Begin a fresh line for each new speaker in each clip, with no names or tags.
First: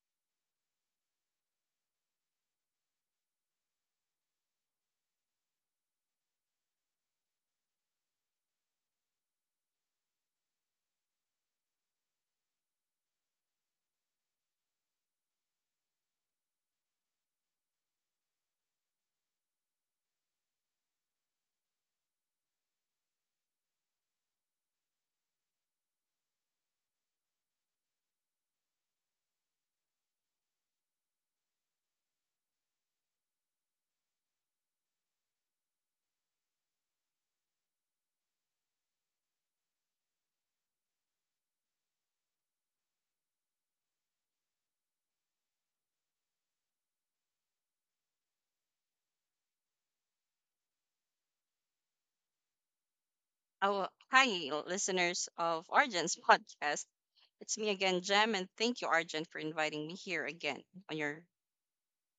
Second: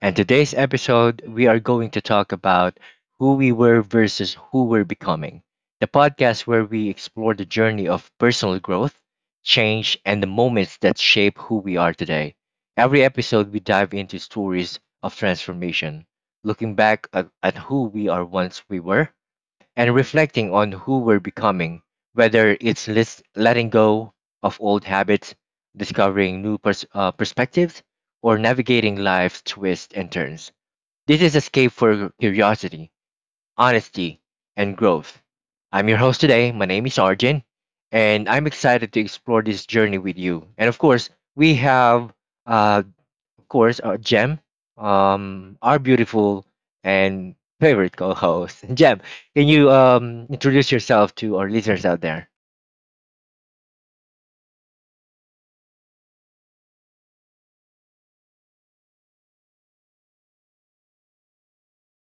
And today's episode, we are going to talk about who we were versus who we're becoming. The podcast where we explore the journey of personal growth, change, and the moments that shape who we are today. Every episode, we dive into stories of transformation, looking back at who we are once we were and reflecting on who we're becoming, whether it's letting go of old habits, discovering new perspectives, or navigating life's twists and turns. This is Escape for Curiosity, Honesty, and Growth. I'm your host today. My name is Arjun, and I'm excited to explore this journey with you. And of course, we have uh, course, Jem, our beautiful and favorite co-host. Jem, can you introduce yourself to our listeners out there?
Oh, hi, listeners of Argent's podcast. It's me again, Jem, and thank you, Argent, for inviting me here again on your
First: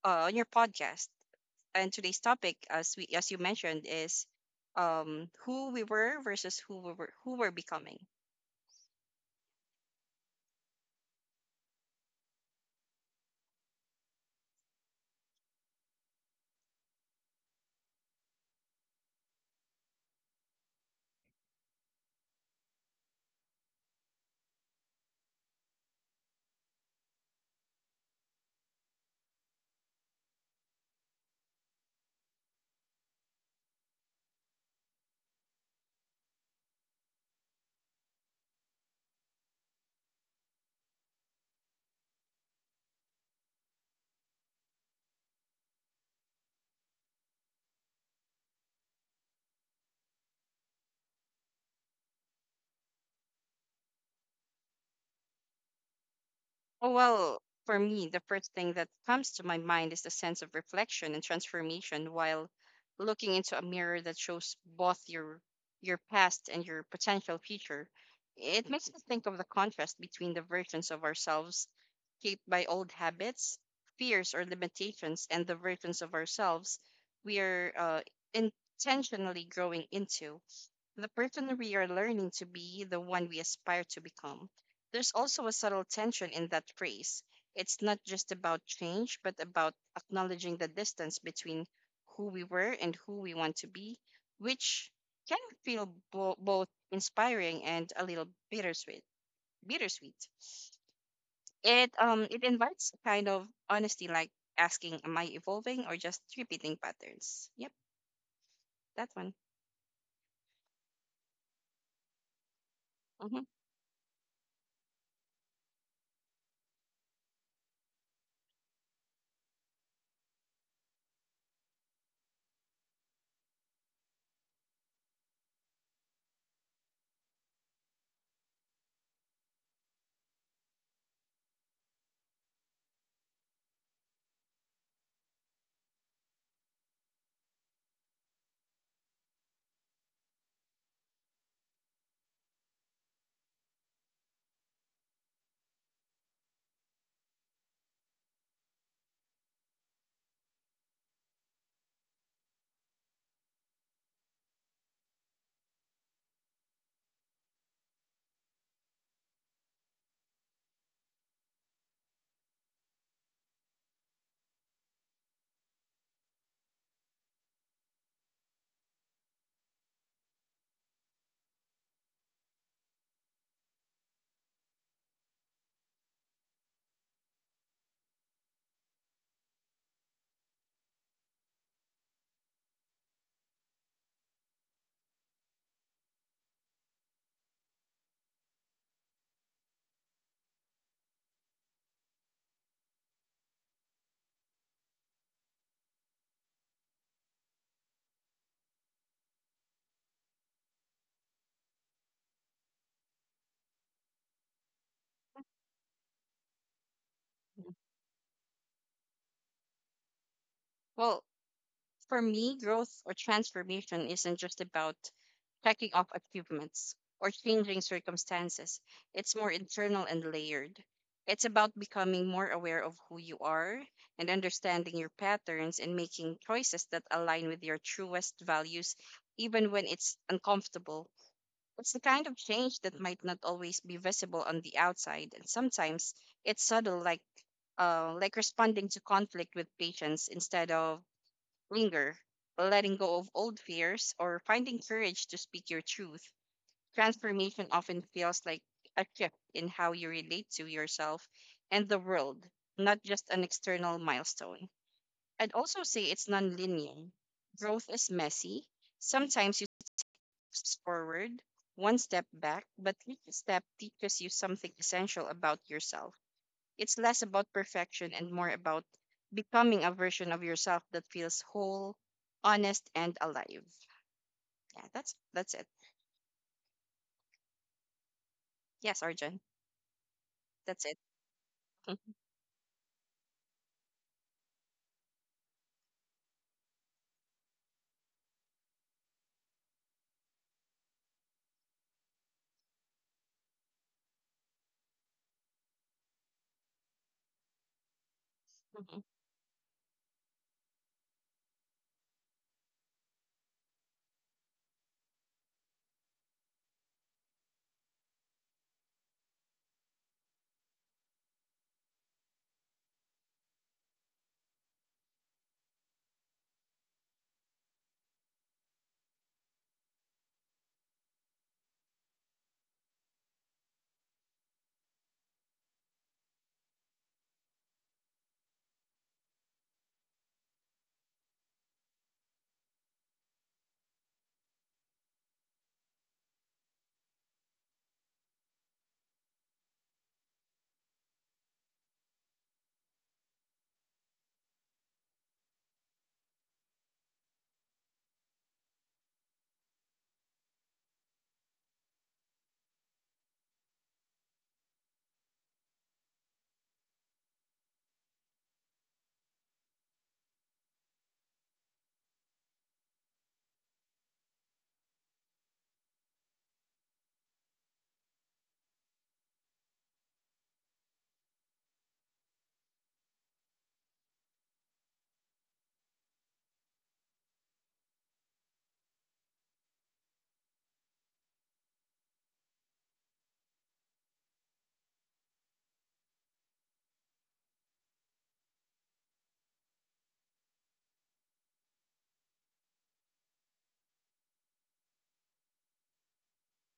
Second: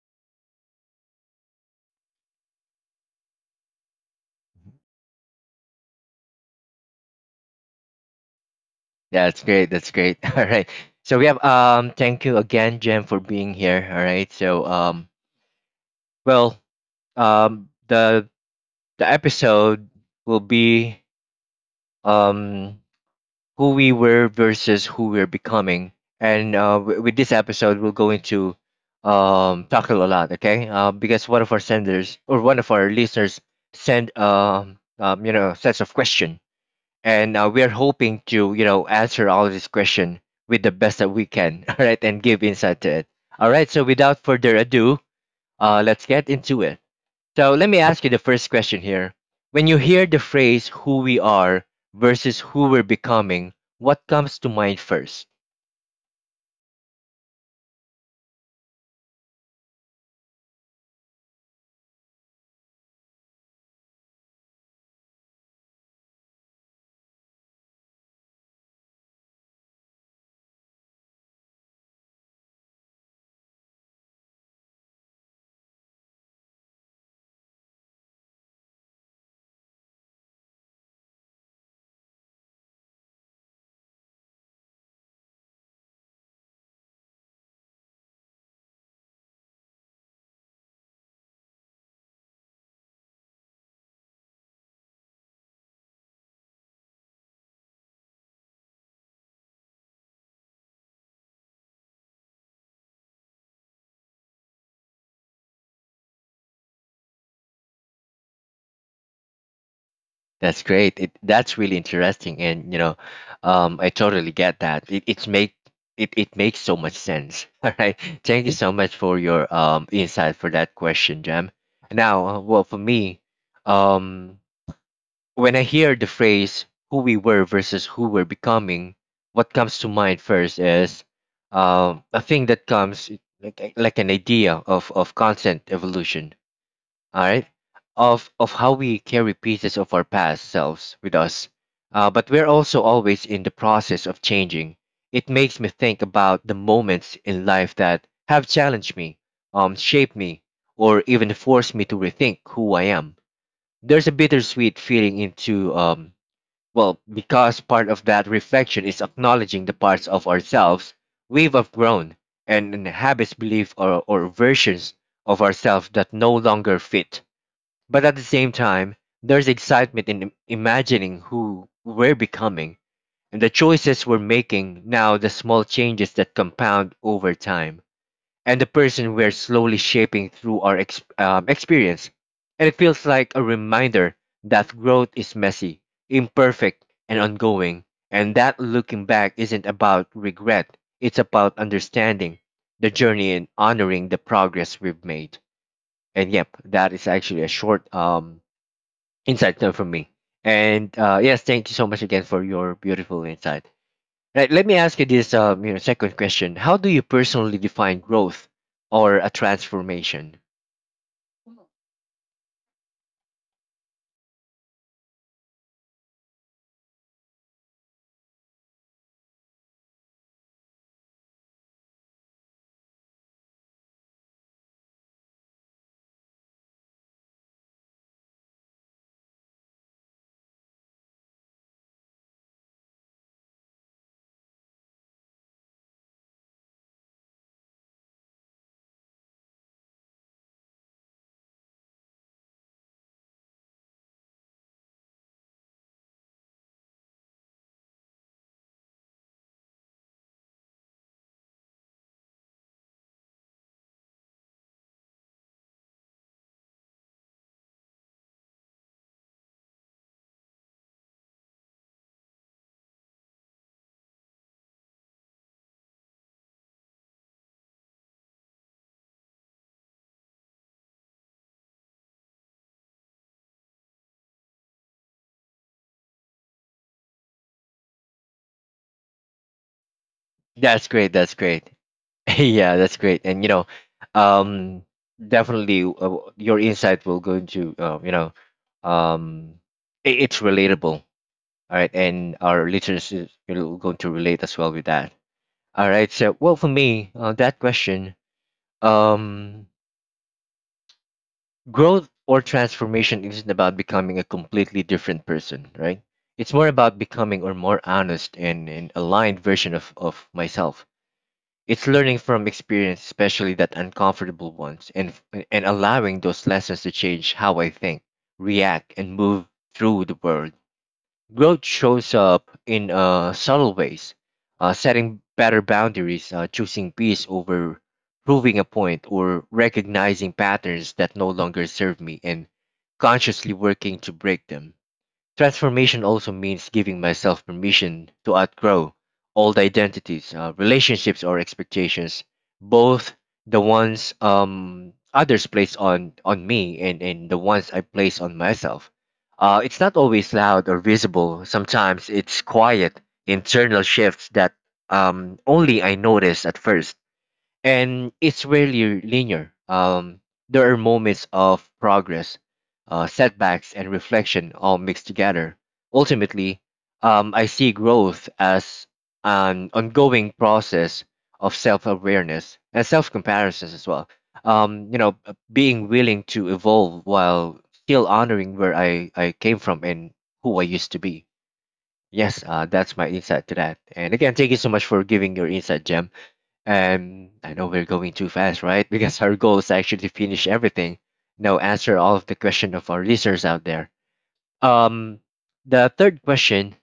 podcast. And today's topic, as we as you mentioned, is who we were versus who we're becoming.
Yeah, that's great. That's great. All right. So we have thank you again, Jem, for being here. All right. So well, um, the the episode will be, um who we were versus who we're becoming. And with this episode, we'll go into, tackle a lot, okay? Because one of our senders or one of our listeners sent, you know, sets of question, and we're hoping to, you know, answer all of these question with the best that we can, all right, and give insight to it. All right, so without further ado, let's get into it. So let me ask you the first question here. When you hear the phrase who we are versus who we're becoming, what comes to mind first?
Oh, well, for me, the first thing that comes to my mind is the sense of reflection and transformation while looking into a mirror that shows both your past and your potential future. It makes me think of the contrast between the versions of ourselves shaped by old habits, fears, or limitations, and the versions of ourselves we are intentionally growing into the person we are learning to be, the one we aspire to become. There's also a subtle tension in that phrase. It's not just about change, but about acknowledging the distance between who we were and who we want to be, which can feel both inspiring and a little bittersweet. Bittersweet. It invites a kind of honesty, like asking, "Am I evolving or just repeating patterns?" Yep, that one.
That's great. That's really interesting. And, you know,
hmm
I totally get that. It makes so much sense. All right. Thank you so much for your insight for that question, Jam. Now, well, for me, um, when I hear the phrase who we were versus who we're becoming, what comes to mind first is, a thing that comes like, like an idea of constant evolution, all right? Of how we carry pieces of our past selves with us. But we're also always in the process of changing. It makes me think about the moments in life that have challenged me, shaped me, or even forced me to rethink who I am. There's a bittersweet feeling into, because part of that reflection is acknowledging the parts of ourselves we've outgrown, and habits, beliefs, or versions of ourselves that no longer fit. But at the same time, there's excitement in imagining who we're becoming, and the choices we're making now, the small changes that compound over time and the person we're slowly shaping through our experience. And it feels like a reminder that growth is messy, imperfect, and ongoing, and that looking back isn't about regret, it's about understanding the journey and honoring the progress we've made. And yep, that is actually a short, insight, from me. And yes, thank you so much again for your beautiful insight. Right, let me ask you this, you know, second question. How do you personally define growth or a transformation?
well, for me, growth or transformation isn't just about checking off achievements or changing circumstances. It's more internal and layered. It's about becoming more aware of who you are and understanding your patterns and making choices that align with your truest values, even when it's uncomfortable. It's the kind of change that might not always be visible on the outside, and sometimes it's subtle, like like responding to conflict with patience instead of linger, letting go of old fears, or finding courage to speak your truth. Transformation often feels like a shift in how you relate to yourself and the world, not just an external milestone. I'd also say it's non-linear. Growth is messy. Sometimes you steps forward, one step back, but each step teaches you something essential about yourself. It's less about perfection and more about becoming a version of yourself that feels whole, honest, and alive. Yeah, that's it. Yes, Arjun, that's
That's
it.
great. That's great. Yeah, that's great. And you know, um, definitely, your insight will go into, you know, um, it's relatable. All right, and our listeners is, you know, going to relate as well with that. All right. So, well, for me, that question, um, growth or transformation isn't about becoming a completely different person, right? It's more about becoming a more honest and aligned version of myself. It's learning from experience, especially that uncomfortable ones, and allowing those lessons to change how I think, react, and move through the world. Growth shows up in subtle ways: setting better boundaries, choosing peace over proving a point, or recognizing patterns that no longer serve me and consciously working to break them. Transformation also means giving myself permission to outgrow old identities, relationships, or expectations, both the ones, others place on me, and the ones I place on myself. It's not always loud or visible, sometimes it's quiet, internal shifts that, only I notice at first, and it's rarely linear. There are moments of progress, setbacks, and reflection all mixed together. Ultimately, I see growth as an ongoing process of self-awareness and self-comparisons as well. You know, being willing to evolve while still honoring where I came from and who I used to be. Yes, that's my insight to that. And again, thank you so much for giving your insight, Jem. And I know we're going too fast, right? Because our goal is actually to finish everything. Now answer all of the question of our listeners out there. Um, the third question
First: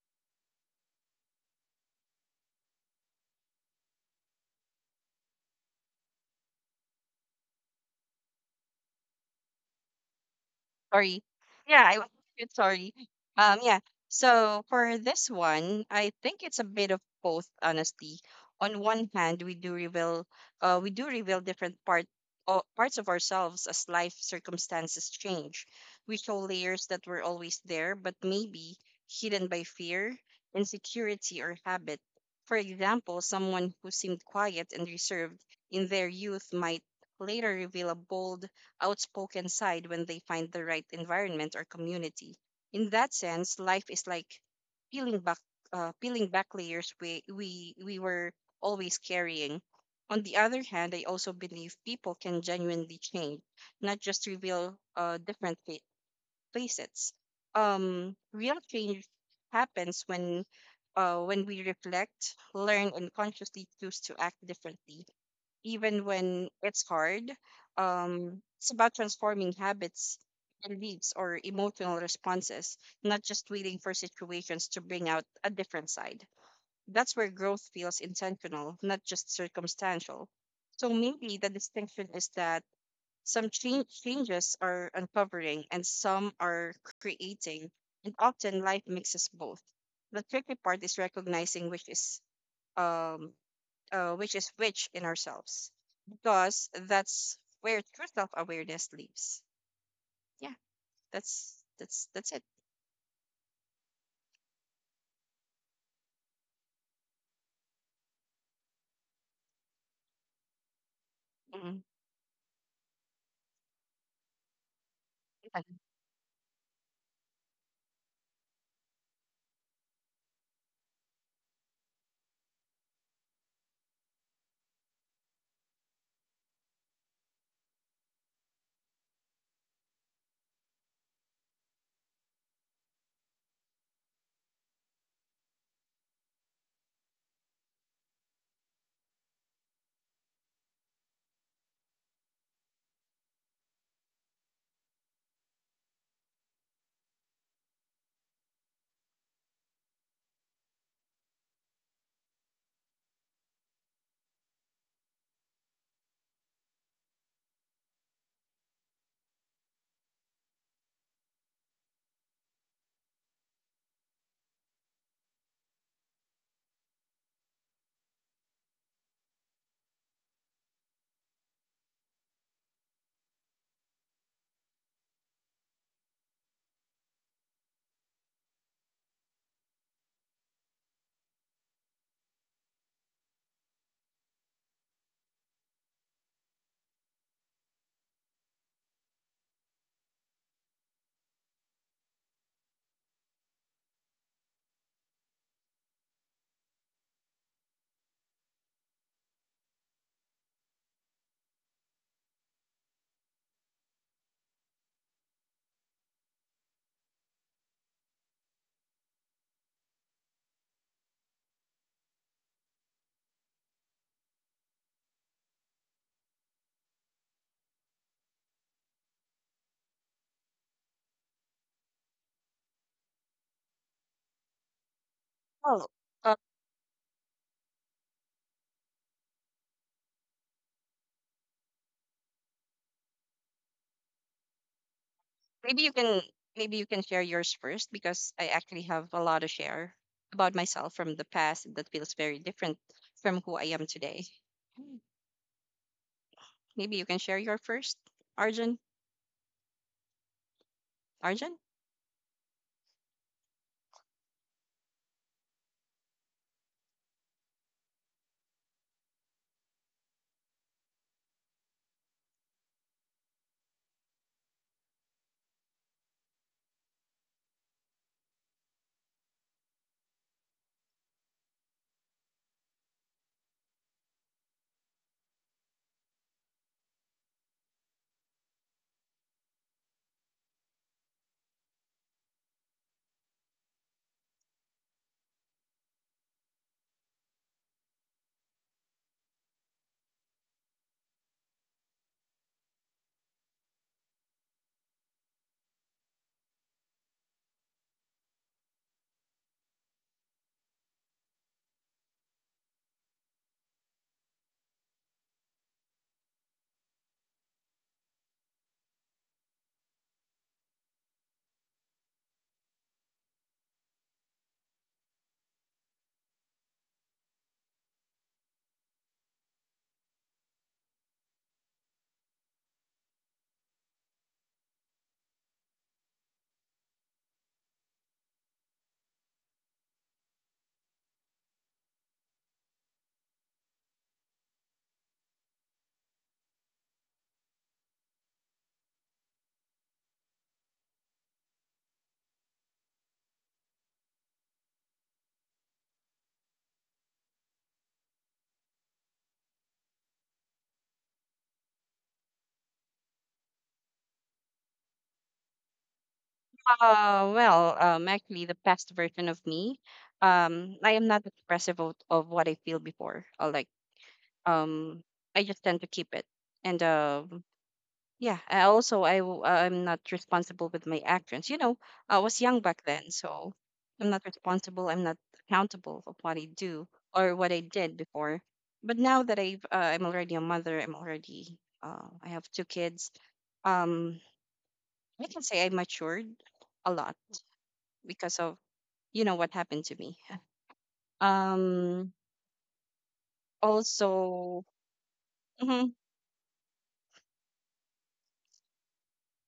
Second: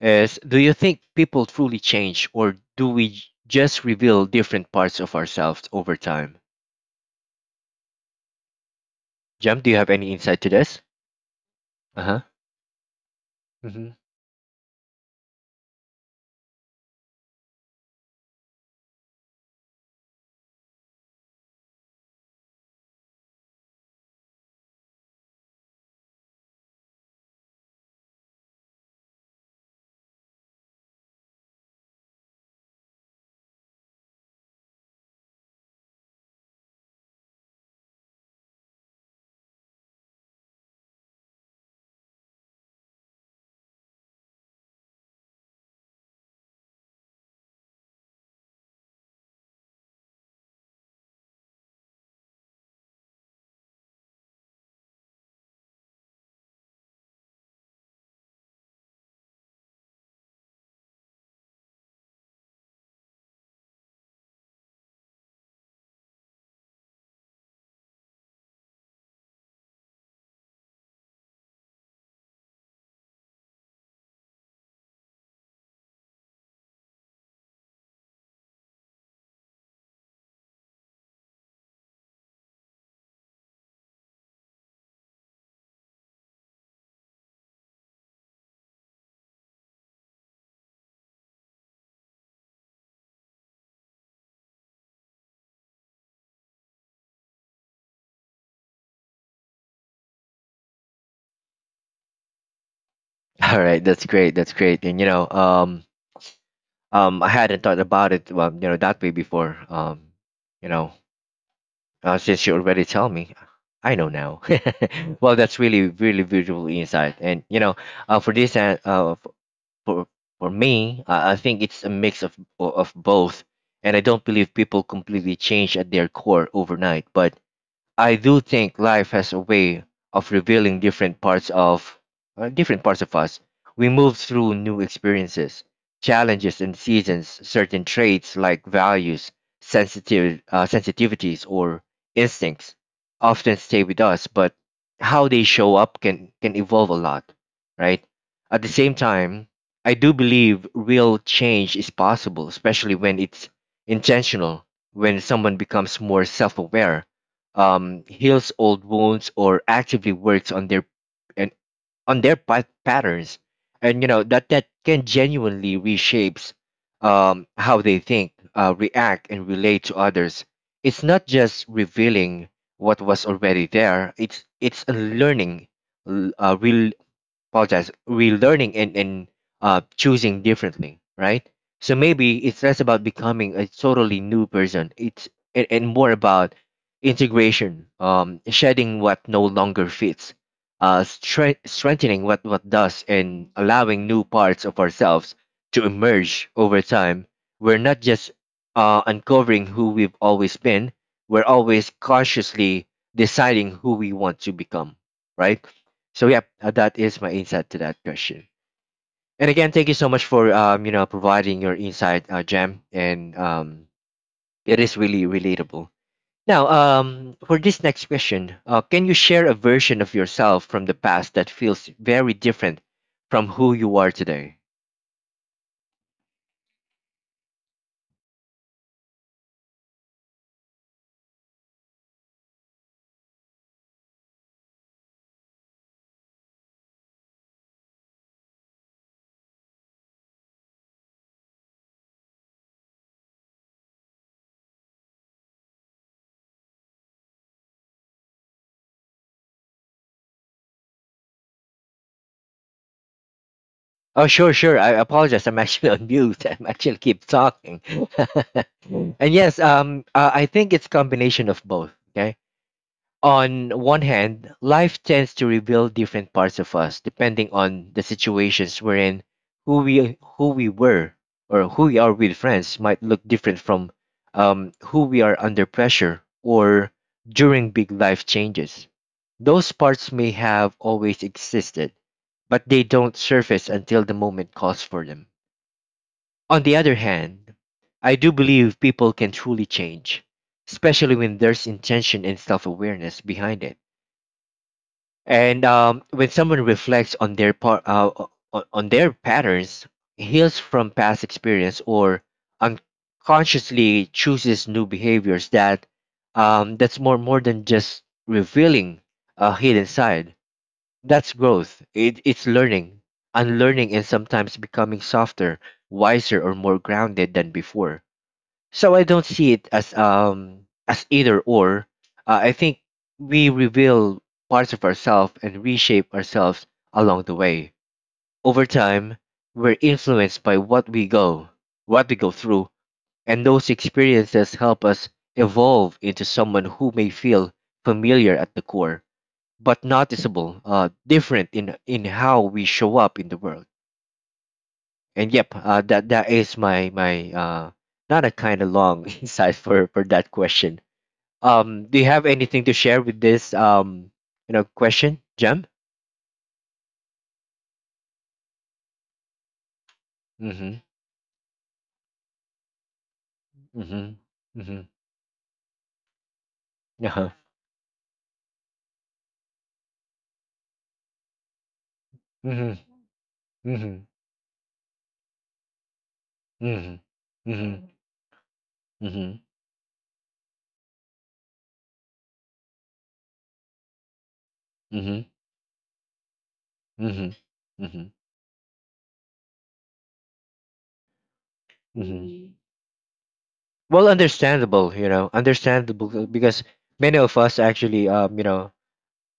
is: do you think people truly change, or do we just reveal different parts of ourselves over time? Jem, do you have any insight to this?
Sorry. Yeah, I
Uh
was
huh.
good, sorry. Yeah.
Mm-hmm.
So for this one, I think it's a bit of both, honestly. On one hand, we do reveal different parts of ourselves as life circumstances change. We show layers that were always there, but maybe hidden by fear, insecurity, or habit. For example, someone who seemed quiet and reserved in their youth might later reveal a bold outspoken side when they find the right environment or community. In that sense, life is like peeling back, peeling back layers we were always carrying. On the other hand, I also believe people can genuinely change, not just reveal different facets. Real change happens when we reflect, learn, and consciously choose to act differently even when it's hard. It's about transforming habits, beliefs, or emotional responses, not just waiting for situations to bring out a different side. That's where growth feels intentional, not just circumstantial. So maybe the distinction is that some changes are uncovering and some are creating, and often life mixes both. The tricky part is recognizing which is um, which is rich in ourselves, because that's where true self awareness lives. Yeah, that's it.
All right, that's great. That's great. And you know, I hadn't thought about it, well, you know, that way before. You know,
Mhm.
uh, since you already tell me, I know now. Well,
Yeah.
that's really, really beautiful insight. And you know, uh, for this, uh, uh, f- for for me, I think it's a mix of both. And I don't believe people completely change at their core overnight, but I do think life has a way of revealing different parts of, different parts of us. We move through new experiences, challenges, and seasons. Certain traits like values, sensitive sensitivities, or instincts often stay with us, but how they show up can evolve a lot, right? At the same time, I do believe real change is possible, especially when it's intentional, when someone becomes more self-aware, heals old wounds or actively works on their, and on their patterns, and you know that can genuinely reshapes, how they think, react and relate to others. It's not just revealing what was already there, it's unlearning, l- real apologize relearning, and choosing differently, right? So maybe it's less about becoming a totally new person, and more about integration, um, shedding what no longer fits, uh, strengthening what does, and allowing new parts of ourselves to emerge over time. We're not just, uh, uncovering who we've always been, we're always consciously deciding who we want to become, right? So yeah, that is my insight to that question. And again, thank you so much for, you know, providing your insight, Jam, and it is really relatable. Now, for this next question, can you share a version of yourself from the past that feels very different from who you are today?
Well, uh, maybe you can maybe you can share yours first because I actually have a lot to share about myself from the past that feels very different from who I am today. Mm. Maybe you can share your first, Arjun. Arjun?
Oh, sure, sure. I apologize. I'm actually on mute. I'm actually keep talking. And yes, I think it's combination of both. Okay. On one hand, life tends to reveal different parts of us depending on the situations we're in, who we were or who we are with friends might look different from, who we are under pressure or during big life changes. Those parts may have always existed, but they don't surface until the moment calls for them. On the other hand, I do believe people can truly change, especially when there's intention and self awareness behind it. And when someone reflects on their part, on their patterns, heals from past experience, or unconsciously chooses new behaviors, that, that's more than just revealing a hidden side. That's growth. It's learning, unlearning, and sometimes becoming softer, wiser, or more grounded than before. So I don't see it as, as either or. I think we reveal parts of ourselves and reshape ourselves along the way. Over time, we're influenced by what we go through, and those experiences help us evolve into someone who may feel familiar at the core, but noticeable, different in how we show up in the world. And yep, that is my my uh, not a kind of long, insight for that question. Um, do you have anything to share with this, you know, question, Jem?
Well, actually, the past version of me,
Mm-hmm.
I am not expressive of what I feel before. Like
Mm-hmm. Mm-hmm.
um I just tend to keep it. And
Uh-huh.
yeah, I also I'm not responsible with my actions. You know, I was young back
Mm-hmm.
then, so
Mm-hmm.
I'm not responsible. I'm not accountable of what I do or what
Mm-hmm.
I
Mm-hmm.
did before. But now that
Mm-hmm.
I'm already a mother, I have two kids. Um, I
Mm-hmm.
can say I matured a lot
Mm-hmm. Mm-hmm.
because of what happened to me. Um,
Mm-hmm. Well,
Also,
understandable, you know,
mhm,
understandable because many of us actually, you know,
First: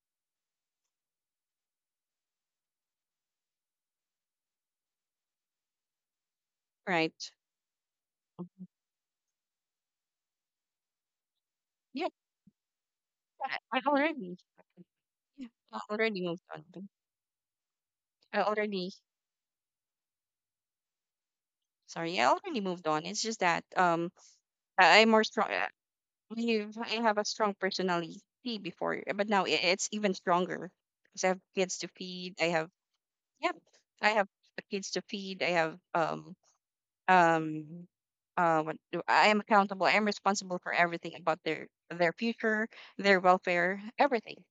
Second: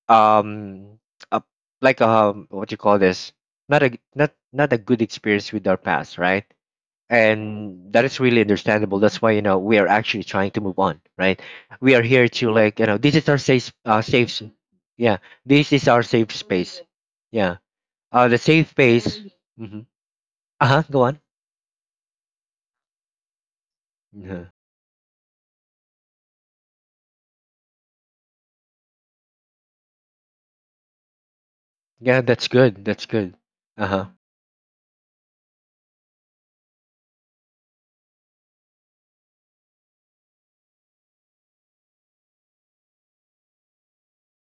um, uh, like what you call this? Not a not a good experience with our past, right?
right.
And that is really understandable. That's why, you know, we are actually trying to move on, right? We are here to, like, you know, this is our
I
safe
I
safe
already.
yeah,
Yeah,
this
I
is our
already
safe
moved
space.
on.
Yeah, the
I
safe
already,
space. Mm-hmm. Uh-huh, go on.
sorry, I already moved on. It's just that
Yeah.
I'm more strong. I have a strong personality before, but now I it's even stronger because I have kids to
Yeah,
feed. I
that's
have,
good, that's good.
yeah,
Uh-huh.
I have kids to feed. I have um I am accountable. I am responsible for everything about their future, their welfare, everything.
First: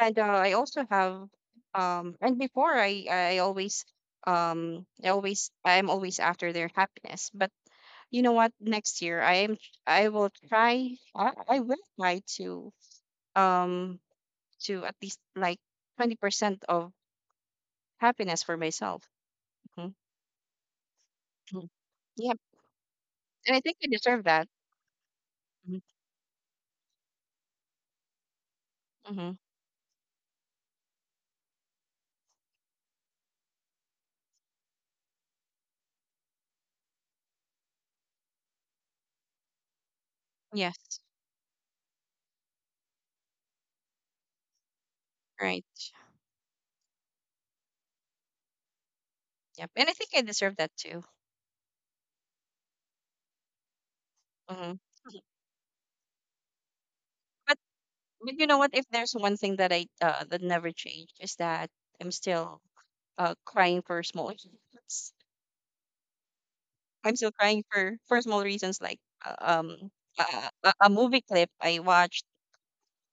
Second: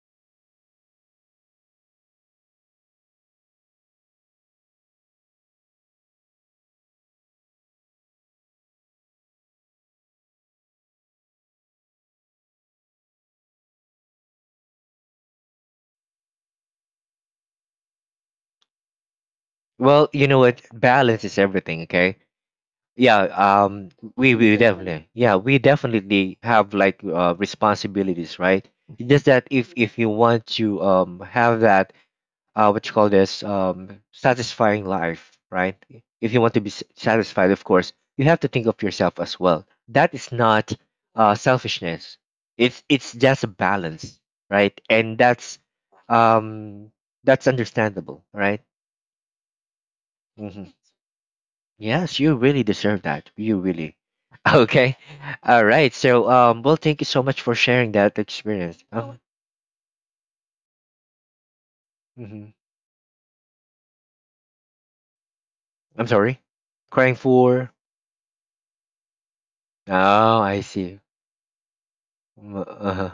And I also have and before I'm always after their happiness. But you know what? Next year I will try um to at least like 20% of happiness for myself. Mhm.
Well, you know what? Balance is
Mhm.
everything, okay?
Yeah.
Yeah.
And I think I deserve
We
that.
we definitely, yeah, we
Mm-hmm.
definitely have, like, responsibilities, right? It's just
Mm-hmm.
that if you want to have that what you call this, satisfying life, right? If you want to be satisfied, of course, you have to think of yourself as well. That is not
Yes.
selfishness. It's just a balance, right? And
Right.
um, that's understandable, right?
Yep. And I think I deserve
Hmm.
that too.
Yes, you really deserve that. You really.
hmm
Okay. All right. So, well, thank you so much for
But
sharing that
but you know what?
experience.
If there's
Oh,
one thing that never changed is that I'm
mhm.
still crying for small reasons.
I'm sorry. Crying
I'm still crying
for.
for small reasons like
Oh,
a,
I
a, a
see.
movie clip I watched.
Uh-huh.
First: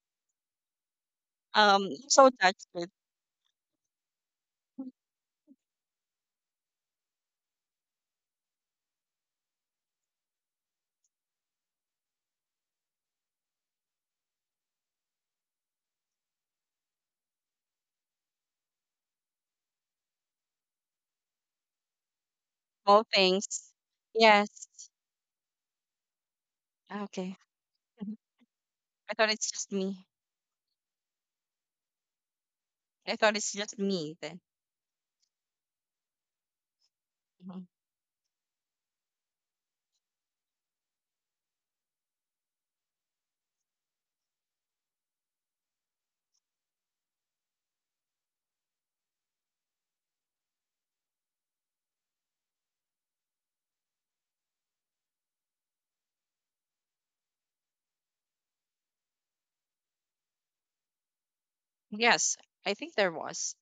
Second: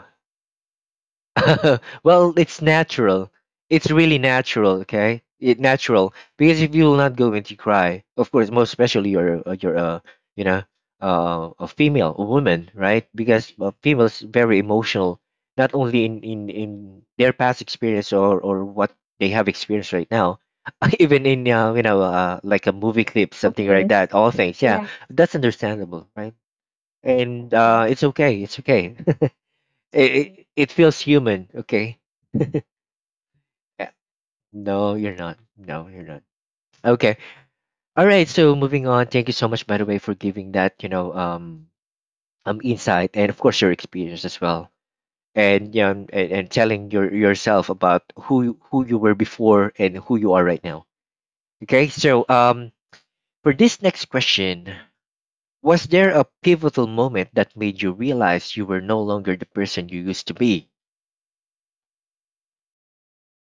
I'm so
Well, it's
touched with
natural. It's really natural, okay? It natural because if you will not go into cry, of course, most especially you're you know, a female, a woman, right? Because females very emotional, not only in their past experience or what they have experienced right now, even in, you know, like a movie
small
clip, of
things.
something like course. That. All
Yes.
things, yeah. Yeah, that's understandable, right?
Okay.
And yeah, it's
Mhm.
okay, it's okay.
I thought it's just me.
It feels human, okay?
I thought it's just
Yeah.
me then.
No, you're not. No, you're not. Okay.
Mhm.
All right. So moving on. Thank you so much, by the way, for giving that, you know, insight and of course your experience as well, and yeah, and telling yourself about who you were before and who you are right now. Okay. So, for this next question, was there a pivotal moment that made you realize you were no longer the person you used to be?
Yes, I think there was.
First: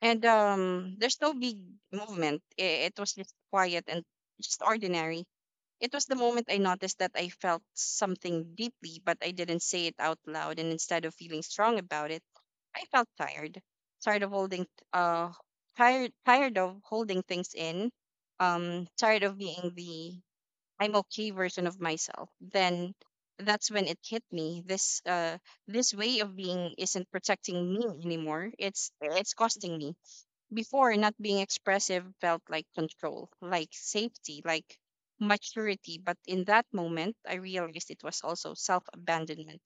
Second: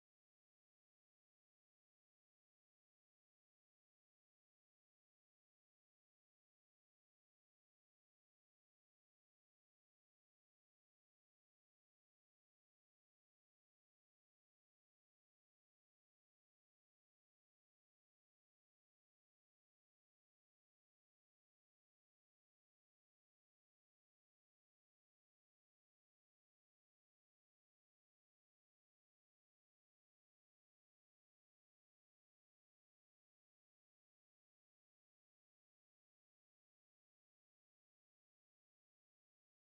And there's no big movement. I- It was just quiet and just ordinary. It was the moment I noticed that I felt something deeply, but I didn't say it out loud. And instead of feeling strong about it, I felt tired, tired of holding, uh, tired, tired of holding things in, tired of being the I'm okay version of myself. Then that's when it hit me. This way of being isn't protecting me anymore. It's costing me. Before, not being expressive felt like control, like safety, like maturity. But in that moment, I realized it was also self abandonment.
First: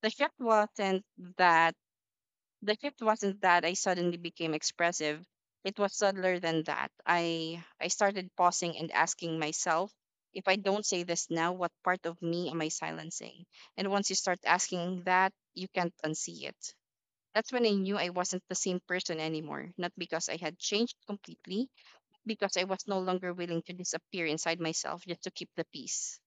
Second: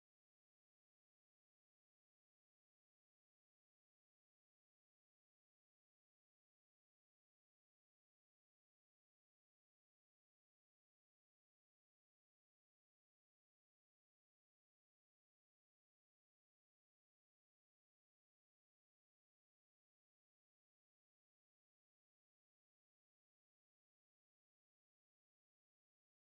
The shift wasn't that the shift wasn't that I suddenly became expressive. It was subtler than that. I started pausing and asking myself, if I don't say this now, what part of me am I silencing? And once you start asking that, you can't unsee it. That's when I knew I wasn't the same person anymore, not because I had changed completely, because I was no longer willing to disappear inside myself just to keep the peace.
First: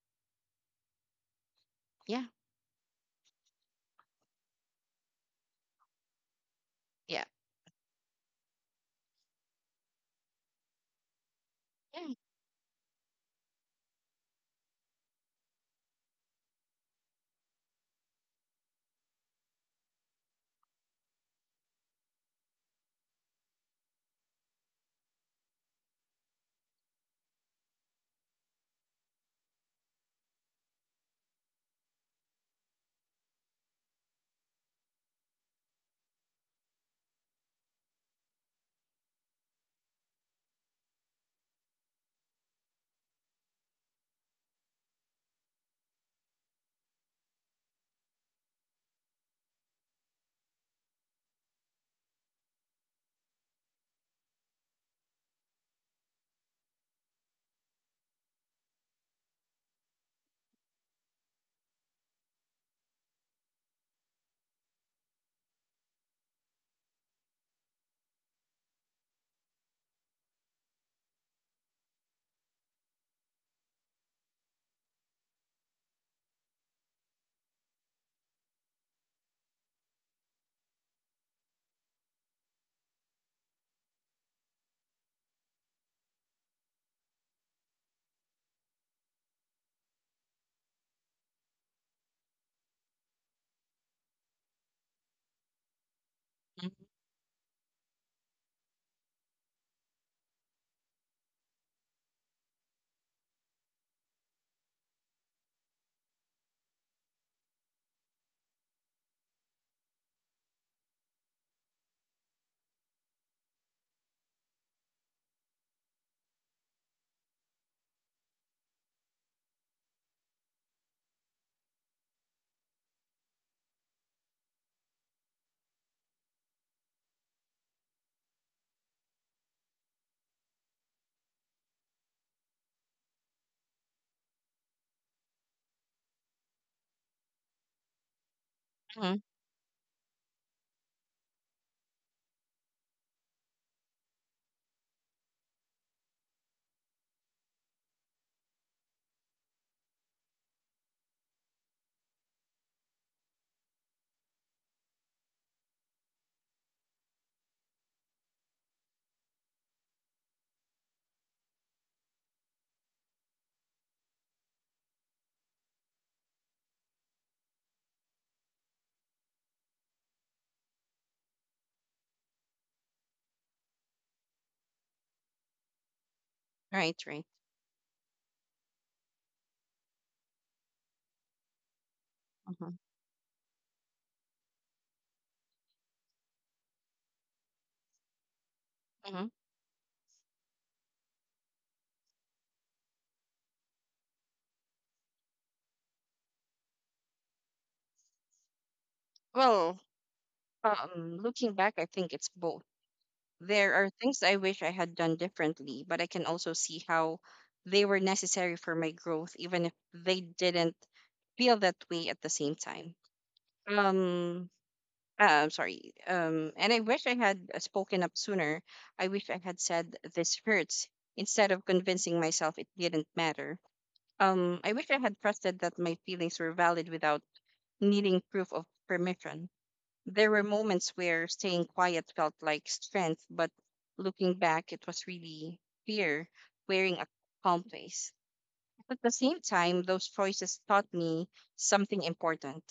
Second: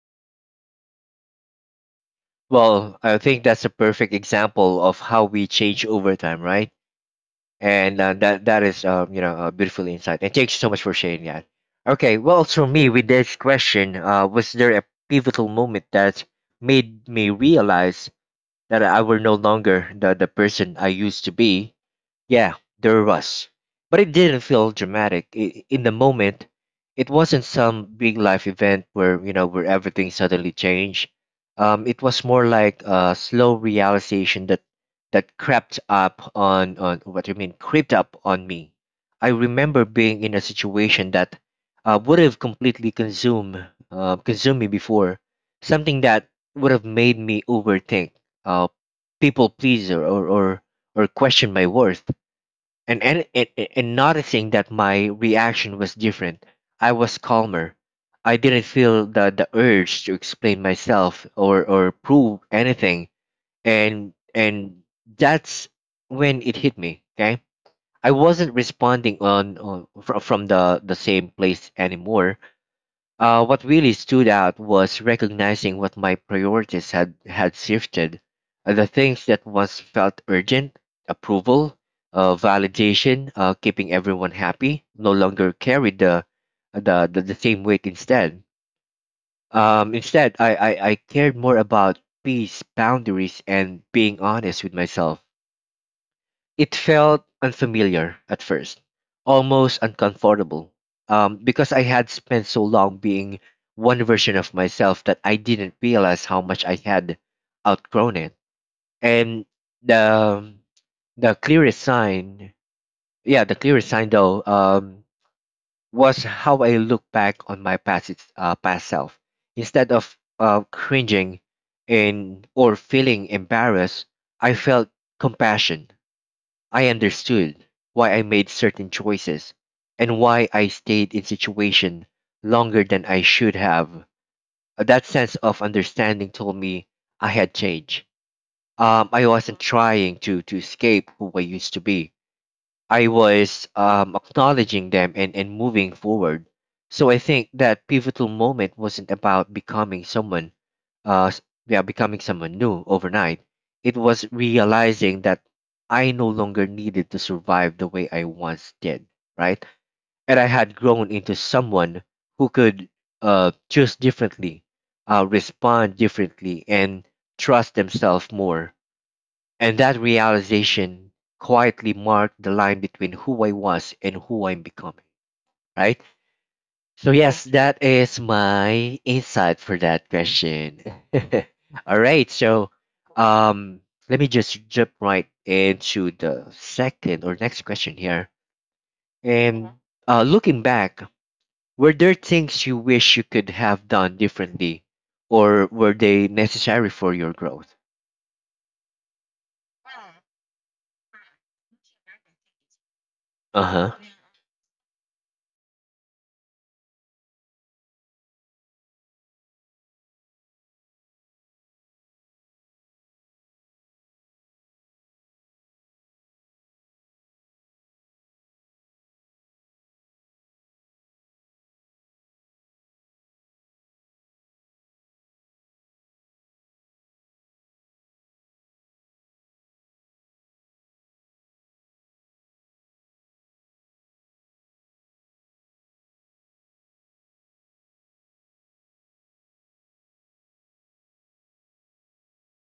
Yeah,
Well, I think that's a perfect example of how we change over time, right?
yeah,
And that that is, you know, a beautiful insight, and thank you so much for sharing that.
yeah.
Okay, well, for me, with this question, was there a pivotal moment that made me realize that I were no longer the person I used to be? Yeah, there was. But it didn't feel dramatic in the moment. It wasn't some big life event where, you know, where everything suddenly changed. It was more like a slow realization that crept up on what do you mean crept up on me. I remember being in a situation that would have completely consumed consumed me before, something that would have made me overthink, uh, people pleaser or question my worth, and, and, and, and noticing that my reaction was different. I was calmer. I didn't feel the urge to explain myself or prove anything. And That's when it hit me, okay? I wasn't responding on from the same place anymore. What really stood out was recognizing what my priorities had shifted. The things that once felt urgent, approval, validation, keeping everyone happy, no longer carried the same weight instead. Instead, I cared more about peace, boundaries, and being honest with myself. It felt unfamiliar at first, almost uncomfortable, because I had spent so long being one version of myself that I didn't realize how much I had outgrown it. And the the clearest sign, yeah, the clearest sign, though, was how I look back on my past self. Instead of cringing and or feeling embarrassed, I felt compassion. I understood why I made certain choices and why I stayed in situation longer than I should have. That sense of understanding told me I had changed.
Mm-hmm.
I wasn't trying to escape who I used to be. I was, acknowledging them and moving forward. So I think that pivotal moment wasn't about becoming someone, uh, s- yeah, becoming someone new overnight. It was realizing that I no longer needed to survive the way I once did, right? And I had grown into someone who could choose differently, respond differently, and trust themselves more, and that realization quietly marked the line between who I was and who I'm becoming, right?
Right,
So,
right.
yes, that is my insight for that question. All right, so,
hmm
um, let me just jump right into the second or next question here.
hmm
And looking back, were there things you wish you could have done differently, or were they necessary for your growth?
Well, looking back, I think it's both.
Uh
There are
huh.
things I wish I had done differently, but I can also see how they were necessary for my growth, even if they didn't feel that way at the same time. Um, Sorry. And I wish I had spoken up sooner. I wish I had said, "This hurts," instead of convincing myself it didn't matter. I wish I had trusted that my feelings were valid without needing proof of permission. There were moments where staying quiet felt like strength, but looking back, it was really fear wearing a calm face. At the same time, those choices taught me something important.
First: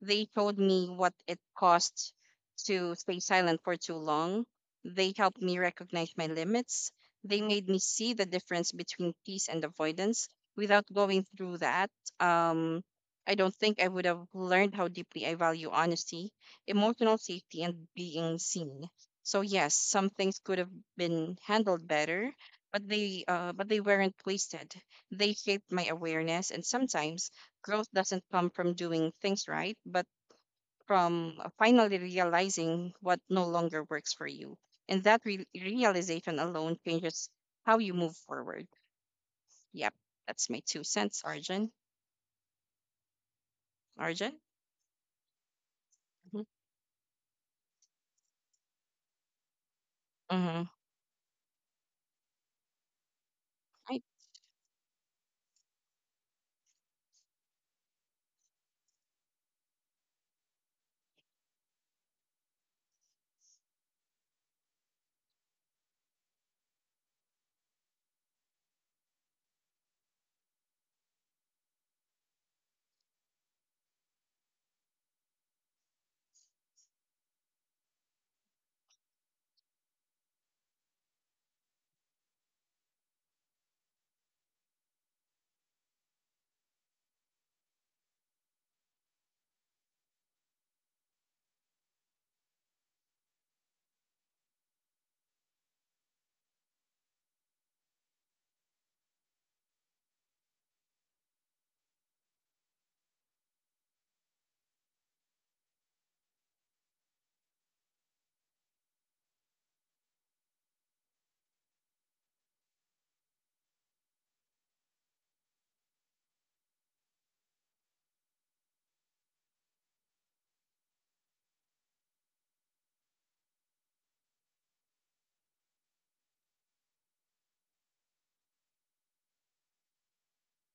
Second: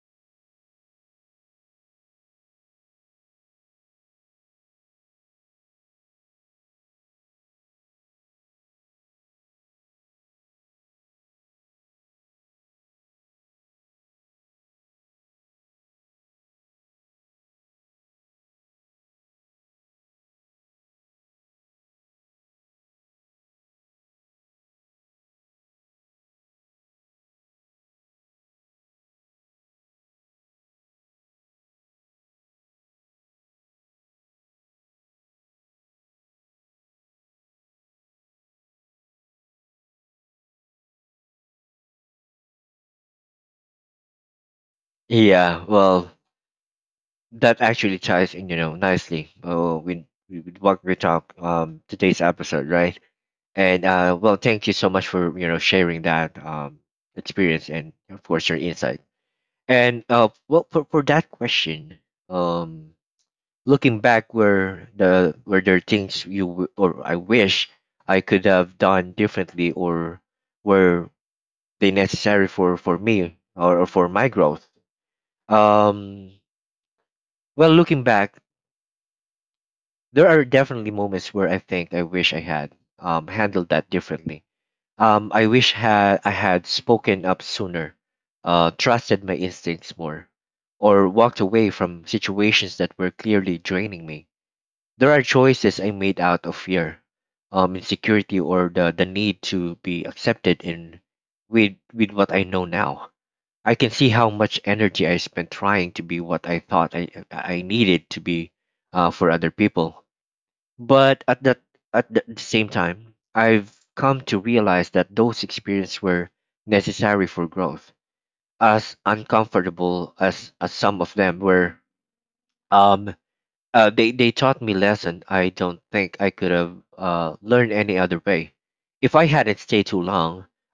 They showed me what it costs to stay silent for too long. They helped me recognize my limits. They made me see the difference between peace and avoidance. Without going through that, um, I don't think I would have learned how deeply I value honesty, emotional safety, and being seen. So yes, some things could have been handled better, but they weren't wasted. They shaped my awareness, and sometimes growth doesn't come from doing things right, but from finally realizing what no longer works for you. And that realization alone changes how you move forward. Yep, that's my two cents, Arjun. Arjun?
Yeah, well, that actually ties in, you know, nicely
Mm-hmm.
with
Mm-hmm.
what we talk, today's episode, right? And
I,
well, thank you so much for, you know, sharing that, experience and of course your insight. And well, for that question, um, looking back, where the were there things you or I wish I could have done differently, or were they necessary for me, or for my growth? Um, well, looking back. There are definitely moments where I think I wish I had, handled that differently. I wish had I had spoken up sooner, trusted my instincts more, or walked away from situations that were clearly draining me. There are choices I made out of fear, insecurity, or the need to be accepted in with what I know now. I can see how much energy I spent trying to be what I thought I needed to be, for other people, but at that at the same time, I've come to realize that those experiences were necessary for growth. As uncomfortable as some of them were, um, they taught me lesson I don't think I could have, learned any other way. If I hadn't stayed too long,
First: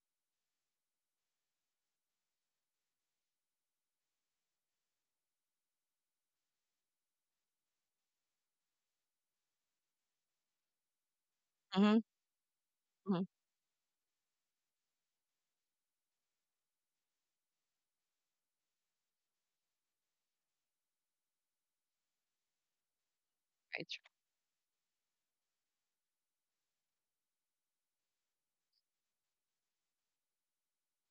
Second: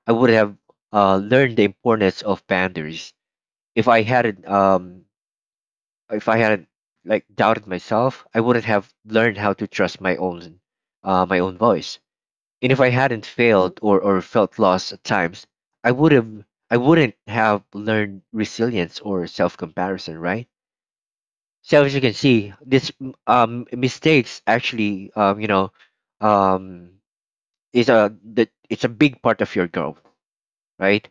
I would have, learned the importance of boundaries. If I hadn't, if I hadn't like doubted myself, I wouldn't have learned how to trust my own, my own
mm-hmm.
voice, and if I
Mm-hmm.
hadn't failed or felt lost at times, I would have I wouldn't have learned resilience or self comparison, right? So as you can see, this
Right.
mistakes actually, you know, um is a that it's a big part of your growth, right?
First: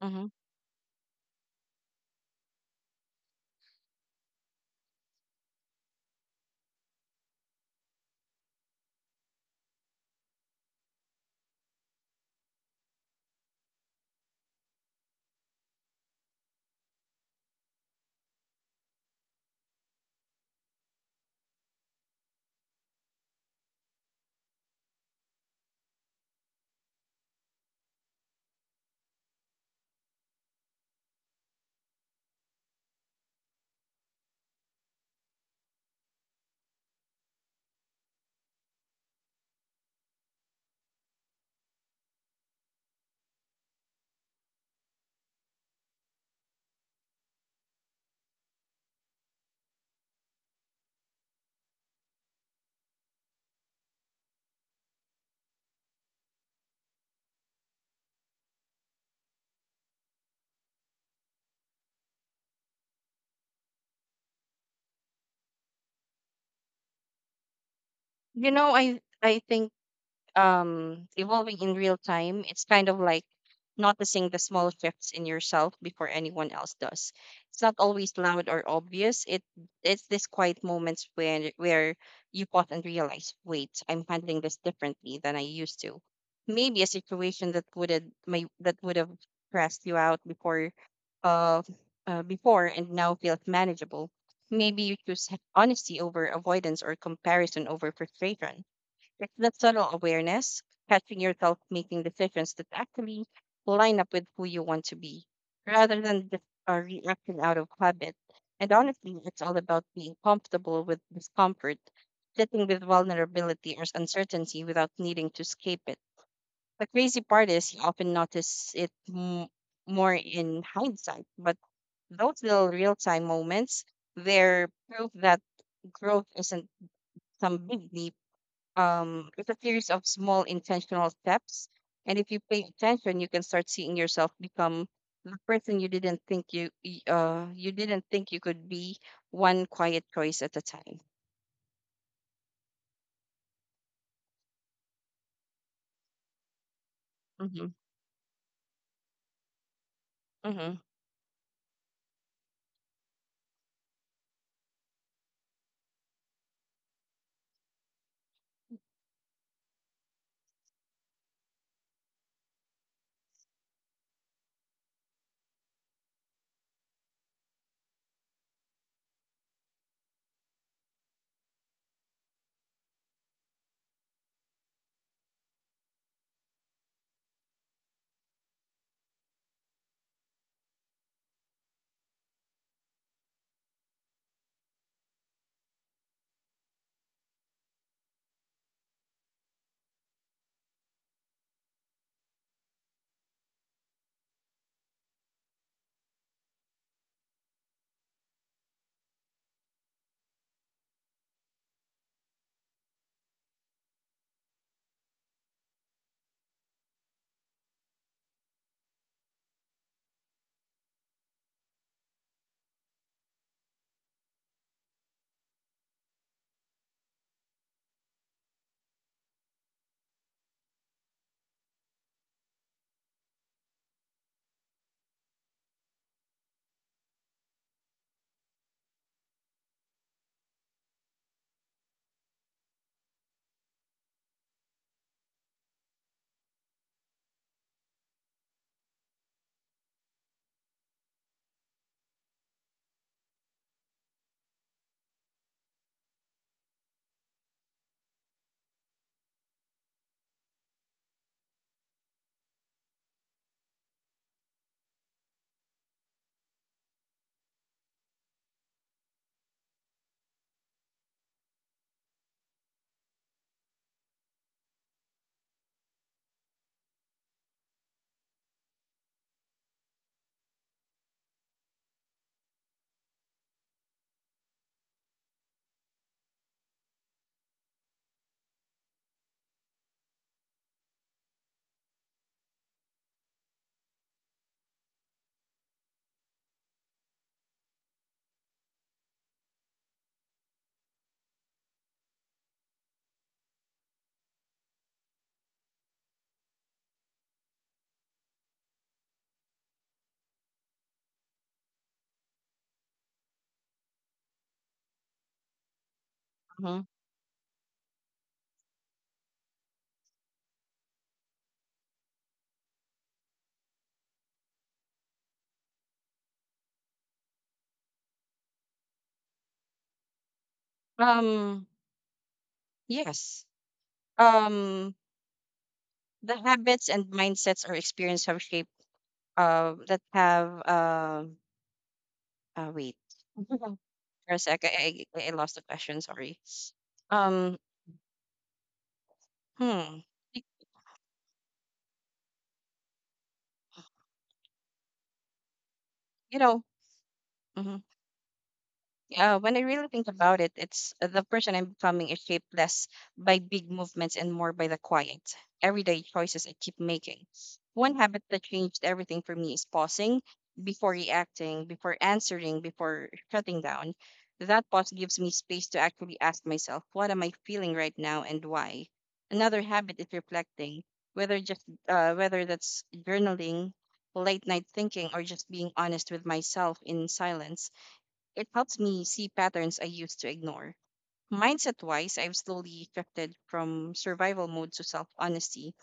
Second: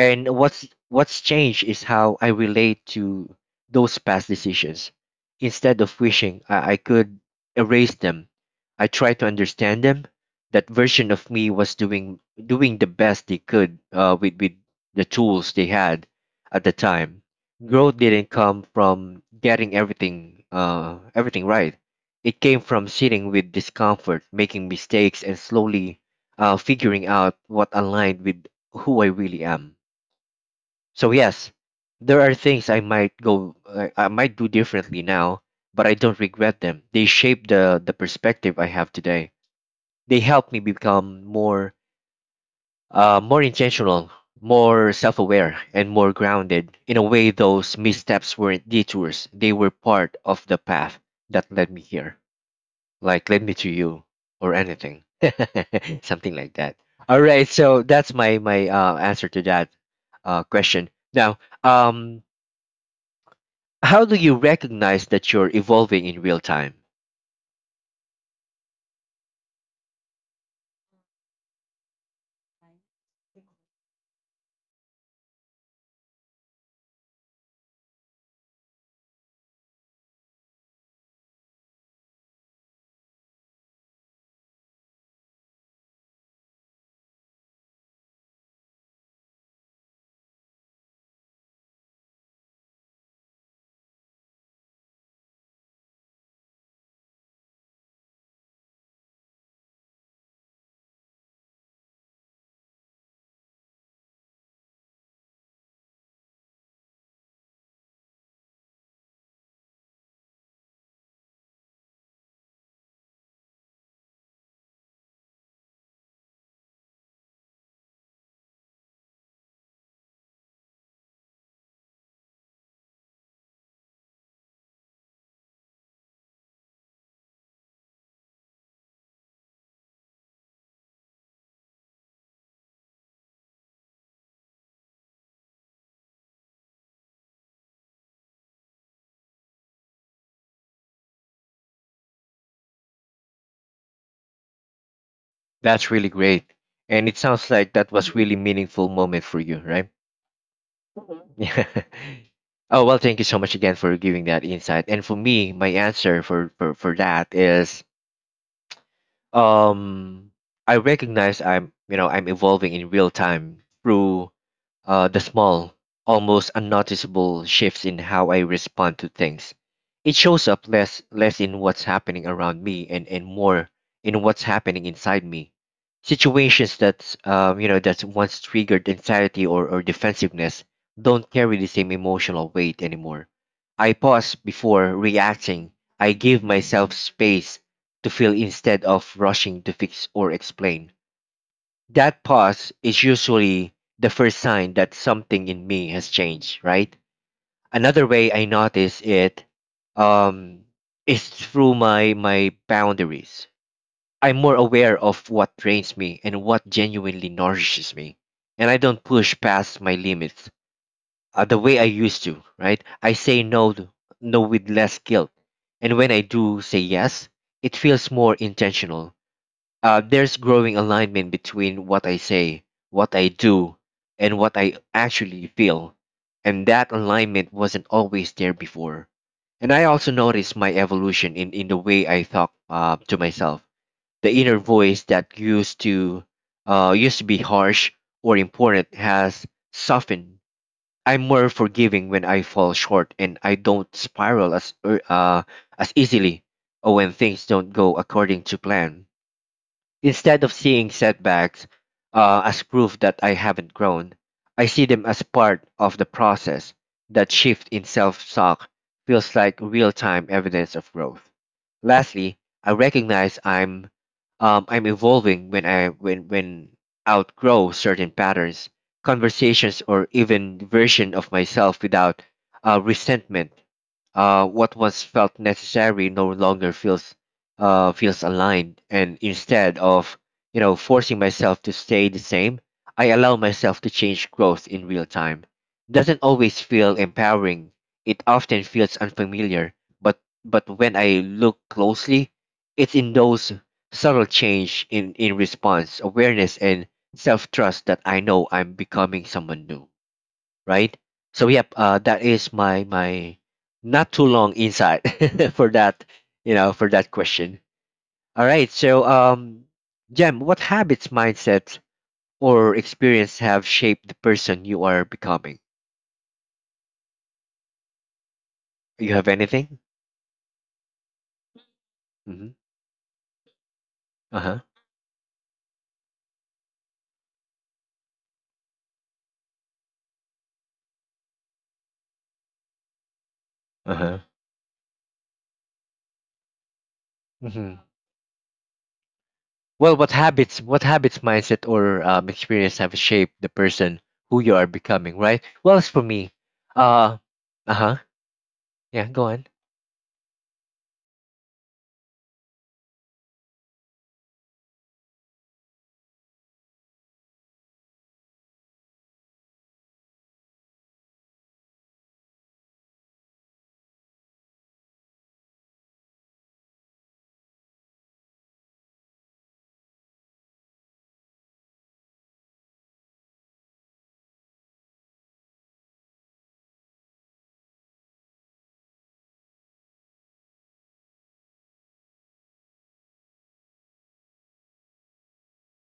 Mm-hmm.
what's changed is how I relate to those past decisions. Instead of wishing I could erase them, I try to understand them. That version of me was doing the best they could, with the tools they had at the time. Growth didn't come from getting everything, everything right. It came from sitting with discomfort, making mistakes, and slowly, figuring out what aligned with who I really am. So yes, there are things I might I might do differently now, but I don't regret them. They shape the perspective I have today. They help me become more, more intentional, more self-aware, and more grounded. In a way, those missteps weren't detours. They were part of the path that led me here, like let me to you or anything, something like that. All right, so that's my my answer to that question. Now, um how do you recognize that you're evolving in real time?
You know, I think evolving in real time it's kind of like noticing the small shifts in yourself before anyone else does. It's not always loud or obvious. It's these quiet moments when where you pause and realize, wait, I'm handling this differently than I used to. Maybe a situation that would have stressed you out uh, before and now feels manageable. Maybe you choose honesty over avoidance or comparison over frustration. It's that subtle awareness, catching yourself making decisions that actually line up with who you want to be, rather than just a reaction out of habit. And honestly, it's all about being comfortable with discomfort, sitting with vulnerability or uncertainty without needing to escape it. The crazy part is you often notice it more in hindsight, but those little real time moments, they're proof that growth isn't some big leap. It's a series of small intentional steps. And if you pay attention, you can start seeing yourself become the person you didn't think you y- you didn't think you could be one quiet choice at a time.
That's really great, and it sounds
Mm-hmm.
like that was really meaningful moment for you, right?
Mm-hmm.
Yeah. Oh, well, thank you so much again for giving that insight. And for me, my answer for for that is, um I recognize I'm, you know, I'm evolving in real time through the small, almost unnoticeable shifts in how I respond to things. It shows up less in what's happening around me and more in what's happening inside me. Situations that, you know, that's once triggered anxiety or defensiveness don't carry the same emotional weight anymore. I pause before reacting. I give myself space to feel instead of rushing to fix or explain. That pause is usually the first sign that something in me has changed, right? Another way I notice it, um, is through my boundaries. I'm more aware of what drains me and what genuinely nourishes me. And I don't push past my limits, the way I used to, right? I say no, no with less guilt. And when I do say yes, it feels more intentional. There's growing alignment between what I say, what I do, and what I actually feel. And that alignment wasn't always there before. And I also noticed my evolution in the way I talk, to myself. The inner voice that used to, used to be harsh or important has softened. I'm more forgiving when I fall short, and I don't spiral as as easily or when things don't go according to plan. Instead of seeing setbacks, as proof that I haven't grown, I see them as part of the process. That shift in self talk feels like real time evidence of growth. Lastly, I recognize I'm evolving when I when outgrow certain patterns, conversations, or even version of myself without resentment. What once felt necessary no longer feels aligned. And instead of, forcing myself to stay the same, I allow myself to change growth in real time. Doesn't always feel empowering. It often feels unfamiliar, but but when I look closely, it's in those subtle change in response, awareness and self trust that I know I'm becoming someone new. Right? So yep, that is my not too long insight for that,
Mm-hmm.
for that question. All right. So, Jem, what habits, mindsets, or experience have shaped the person you are becoming? You have anything?
Um
Mm-hmm.
yes.
Uh huh.
Um the habits and mindsets or experience have shaped that have wait for
Uh huh.
a sec, I lost the question, sorry. um
Mm-hmm. Well,
hmm y-
what habits, mindset, or experience have shaped the person who you are becoming? Right. Well, as for me,
you know
uh, uh
mm-hmm.
huh. Yeah. Go on.
When I really think about it, it's the person I'm becoming is shaped less by big movements and more by the quiet, everyday choices I keep making. One habit that changed everything for me is pausing before reacting, before answering, before shutting down. That pause gives me space to actually ask myself, what am I feeling right now and why? Another habit is reflecting, whether just whether that's journaling, late night thinking, or just being honest with myself in silence. It helps me see patterns I used to ignore. Mindset wise, I've slowly shifted from survival mode to self honesty.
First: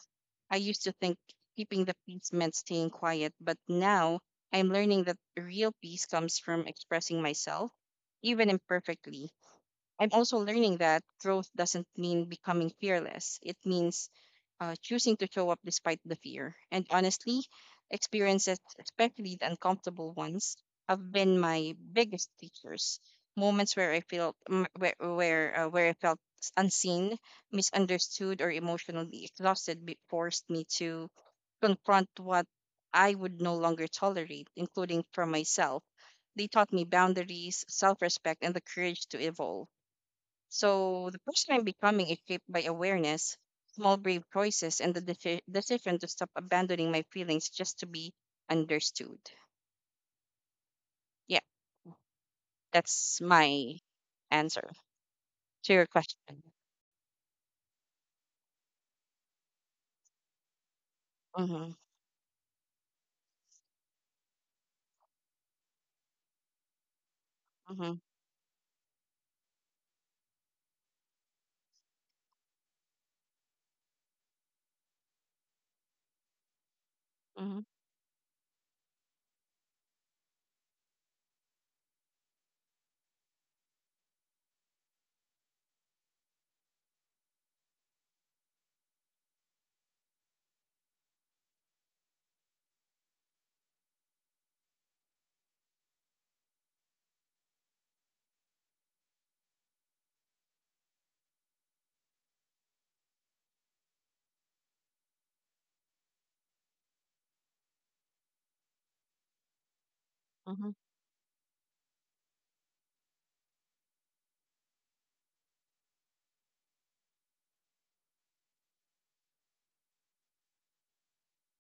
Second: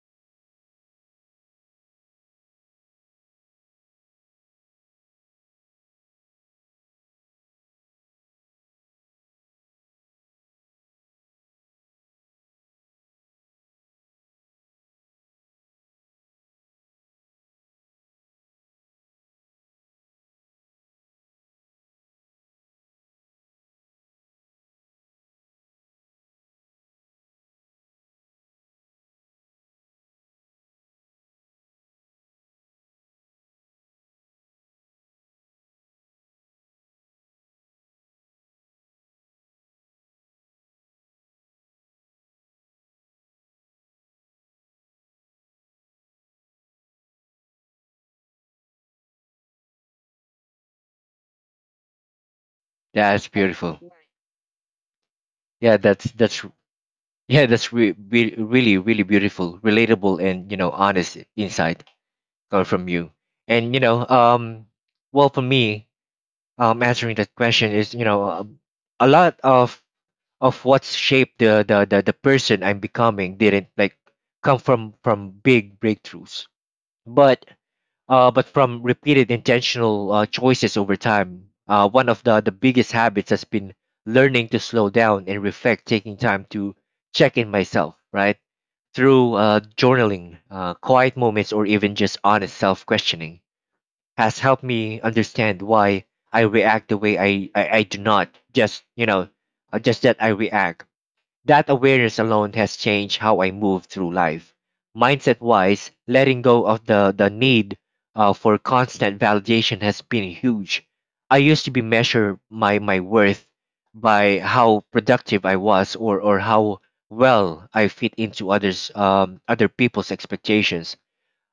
I used to think keeping the peace meant staying quiet, but now I'm learning that real peace comes from expressing myself, even imperfectly. I'm also learning that growth doesn't mean becoming fearless. It means choosing to show up despite the fear. And honestly, experiences, especially the uncomfortable ones, have been my biggest teachers. Moments where I felt m- where I felt unseen, misunderstood, or emotionally exhausted, forced me to confront what I would no longer tolerate, including from myself. They taught me boundaries, self-respect, and the courage to evolve, so the person I'm becoming is shaped by awareness, small brave choices, and the decision to stop abandoning my feelings just to be understood. Yeah,
Yeah,
that's
that's
my
beautiful.
answer to
Yeah.
your
That's
question.
that's yeah. That's really really beautiful, relatable, and you know honest
Mm-hmm,
insight. From you? And you know, well, for me, answering that question
mm-hmm,
is you know, a lot of what's shaped the person I'm becoming didn't like come from big breakthroughs, but
mm-hmm,
but from repeated intentional choices over time. One of the biggest habits has been learning to slow down and reflect, taking time to check in myself, right? Through journaling, quiet moments, or even just honest self questioning has helped me understand why I react the way I do not just just that I react. That awareness alone has changed how I move through life. Mindset wise, letting go of the need for constant validation has been
mm-hmm,
huge. I used to be measure my worth by how productive I was or how well I fit into others other people's expectations,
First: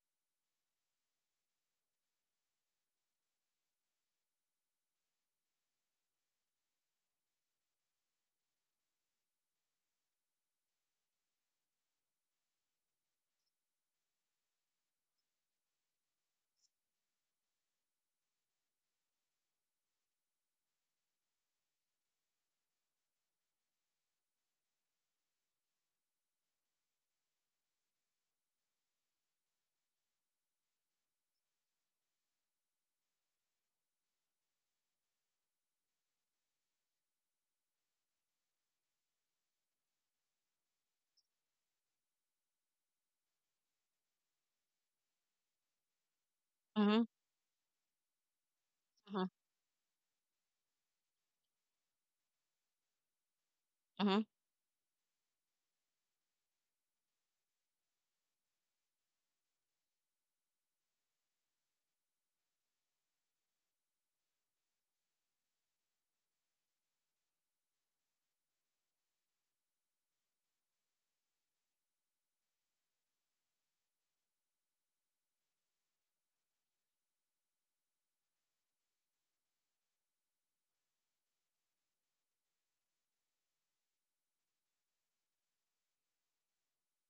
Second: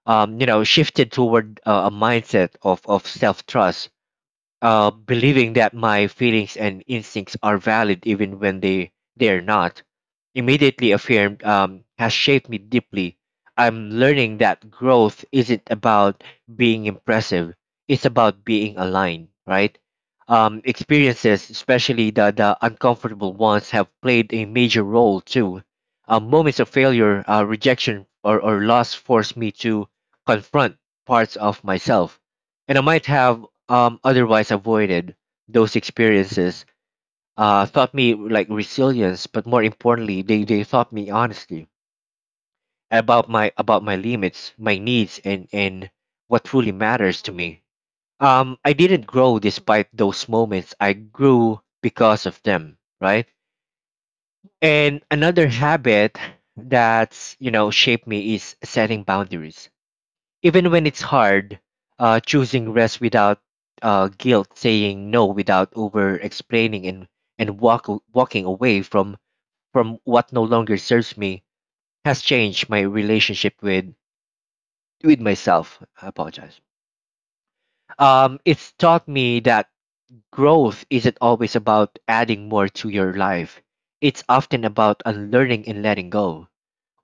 you know, shifted toward a mindset of self trust, believing that my feelings and instincts are valid even when they they're not immediately affirmed, has shaped me deeply. I'm learning that growth isn't about being impressive, it's about being aligned, right? Experiences, especially the uncomfortable ones, have played a major role too. Moments of failure, rejection, or loss force me to confront parts of myself and I might have otherwise avoided. Those experiences taught me like resilience, but more importantly, they taught me honesty about my limits, my needs, and what truly
mm-hmm,
matters to me. I didn't grow despite those moments. I grew because of them, right?
mm-hmm.
And another habit that's you know shaped me is setting boundaries. Even when it's hard, choosing rest without guilt, saying no without over explaining, and and walk, walking away from what no longer serves me has changed my relationship with myself. I apologize. It's taught me that growth isn't always about adding more to your life. It's often about unlearning and letting go.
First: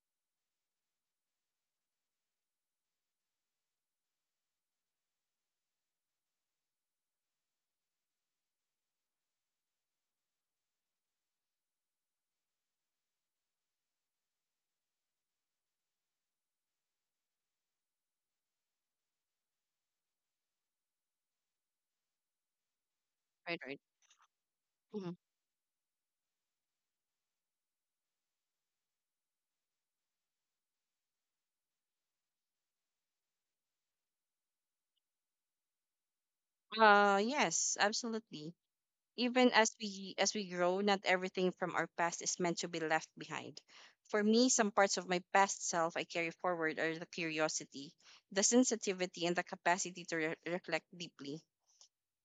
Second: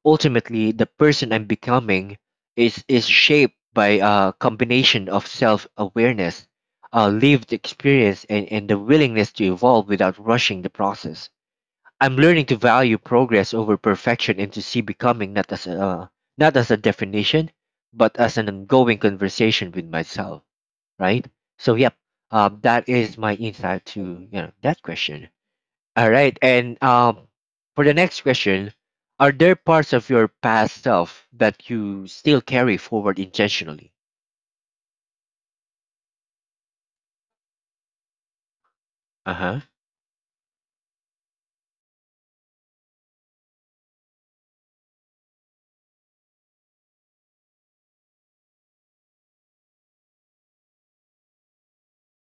Ultimately, the person I'm becoming is shaped by a combination of self-awareness, lived experience, and the willingness to evolve without rushing the process. I'm learning to value progress over perfection and to see becoming not as a definition, but as an ongoing conversation with myself. Right. So, yep. That is my
Right, right.
insight to you know that
Mm-hmm.
question. All right. And for the next question, are there parts of your past self that you still carry forward intentionally?
Yes, absolutely.
Uh
Even
huh.
as we grow, not everything from our past is meant to be left behind. For me, some parts of my past self I carry forward are the curiosity, the sensitivity, and the capacity to reflect deeply.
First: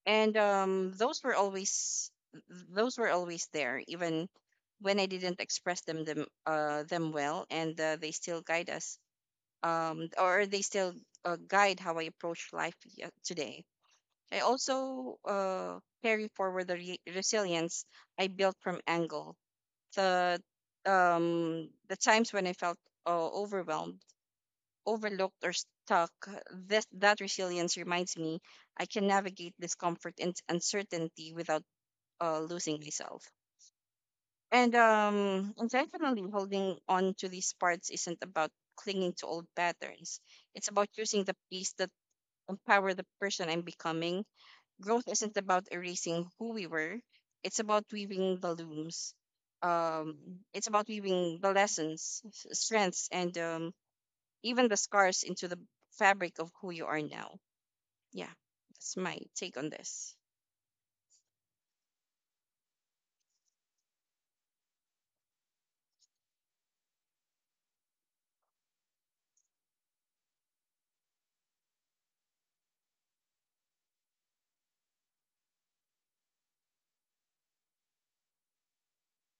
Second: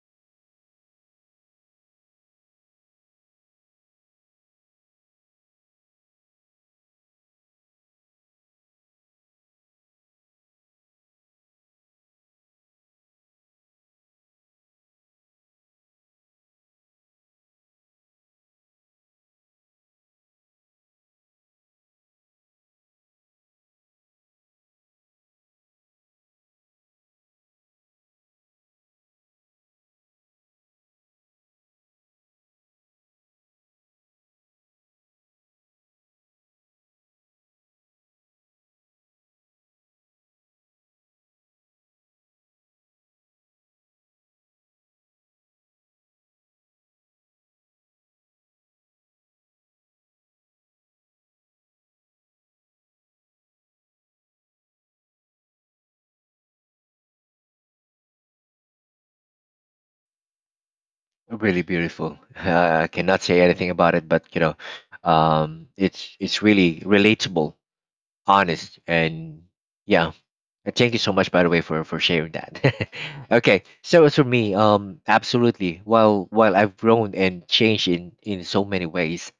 And Those were always there, even when I didn't express them well. And they still guide us or they still guide how I approach life today. I also carry forward the resilience I built from Angle. The the times when I felt overwhelmed, overlooked, or stuck, this that resilience reminds me I can navigate discomfort and uncertainty without losing myself. And Intentionally holding on to these parts isn't about clinging to old patterns. It's about choosing the piece that empower the person I'm becoming. Growth isn't about erasing who we were. it's about weaving the looms um, it's about weaving the lessons, strengths, and even the scars into the fabric of who you are now. Yeah, that's my take on this.
Really beautiful. I cannot say anything about it, but you know, it's really relatable, honest, and yeah. And thank you so much, by the way, for sharing that. Okay, so as for me, absolutely. While I've grown and changed in so many ways,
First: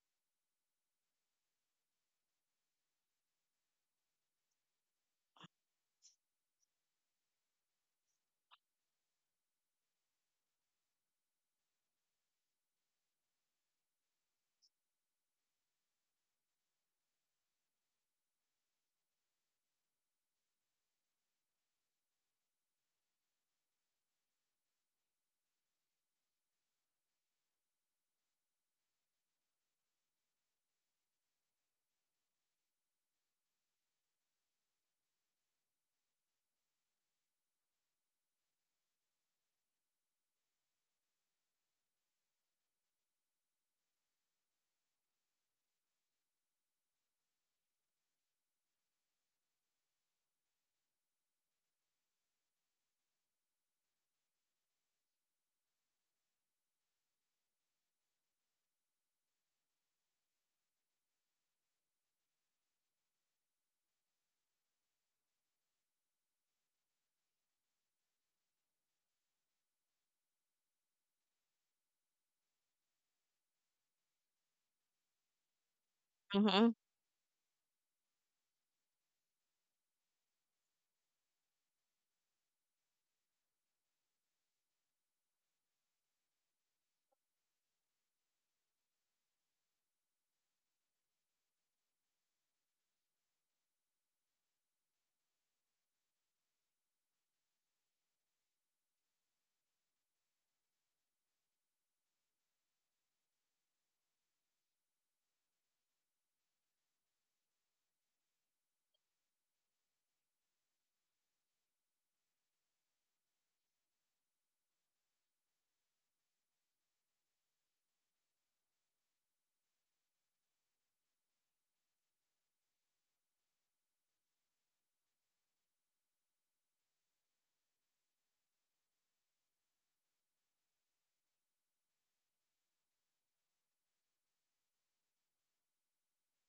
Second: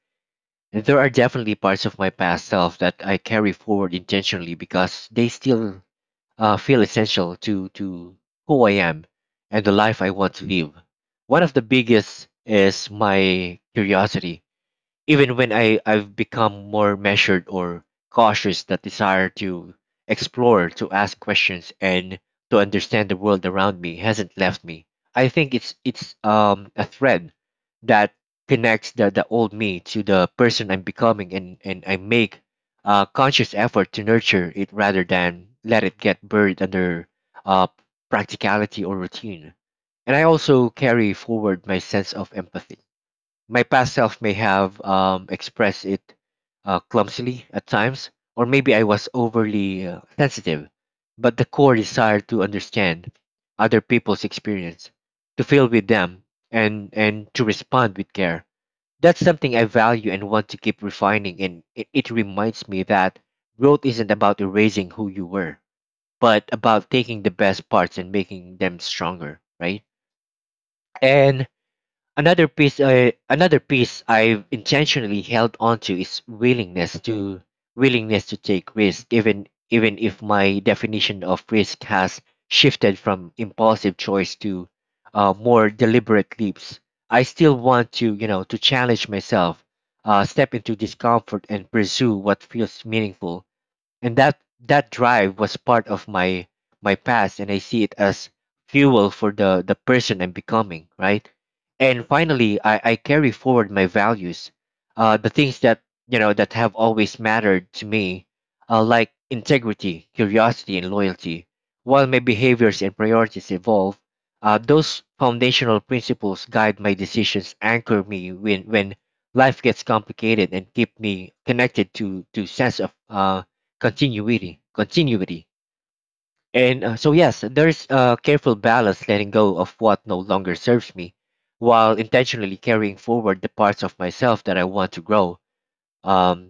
there are definitely parts of my past self that I carry forward intentionally because they still feel essential to who I am and the life I want to live. One of the biggest is my curiosity. Even when I've become more measured or cautious, that desire to explore, to ask questions, and to understand the world around me hasn't left me. I think it's a thread that connects the old me to the person I'm becoming, and I make a conscious effort to nurture it rather than let it get buried under uh, practicality or routine. And I also carry forward my sense of empathy. My past self may have expressed it clumsily at times, or maybe I was overly sensitive. But the core desire to understand other people's experience, to feel with them, and to respond with care, that's something I value and want to keep refining. And it reminds me that growth isn't about erasing who you were, but about taking the best parts and making them stronger, right? And another piece I've intentionally held onto is
Mm-hmm.
willingness to take risk, even even if my definition of risk has shifted from impulsive choice to more deliberate leaps. I still want to you know to challenge myself, step into discomfort and pursue what feels meaningful, and that that drive was part of my my past and I see it as fuel for the person I'm becoming, right? And finally I carry forward my values, the things that you know that have always mattered to me, like integrity, curiosity, and loyalty. While my behaviors and priorities evolve, those foundational principles guide my decisions, anchor me when life gets complicated, and keep me connected to sense of continuity. And so, yes, there's a careful balance letting go of what no longer serves me while intentionally carrying forward the parts of myself that I want to grow. Um,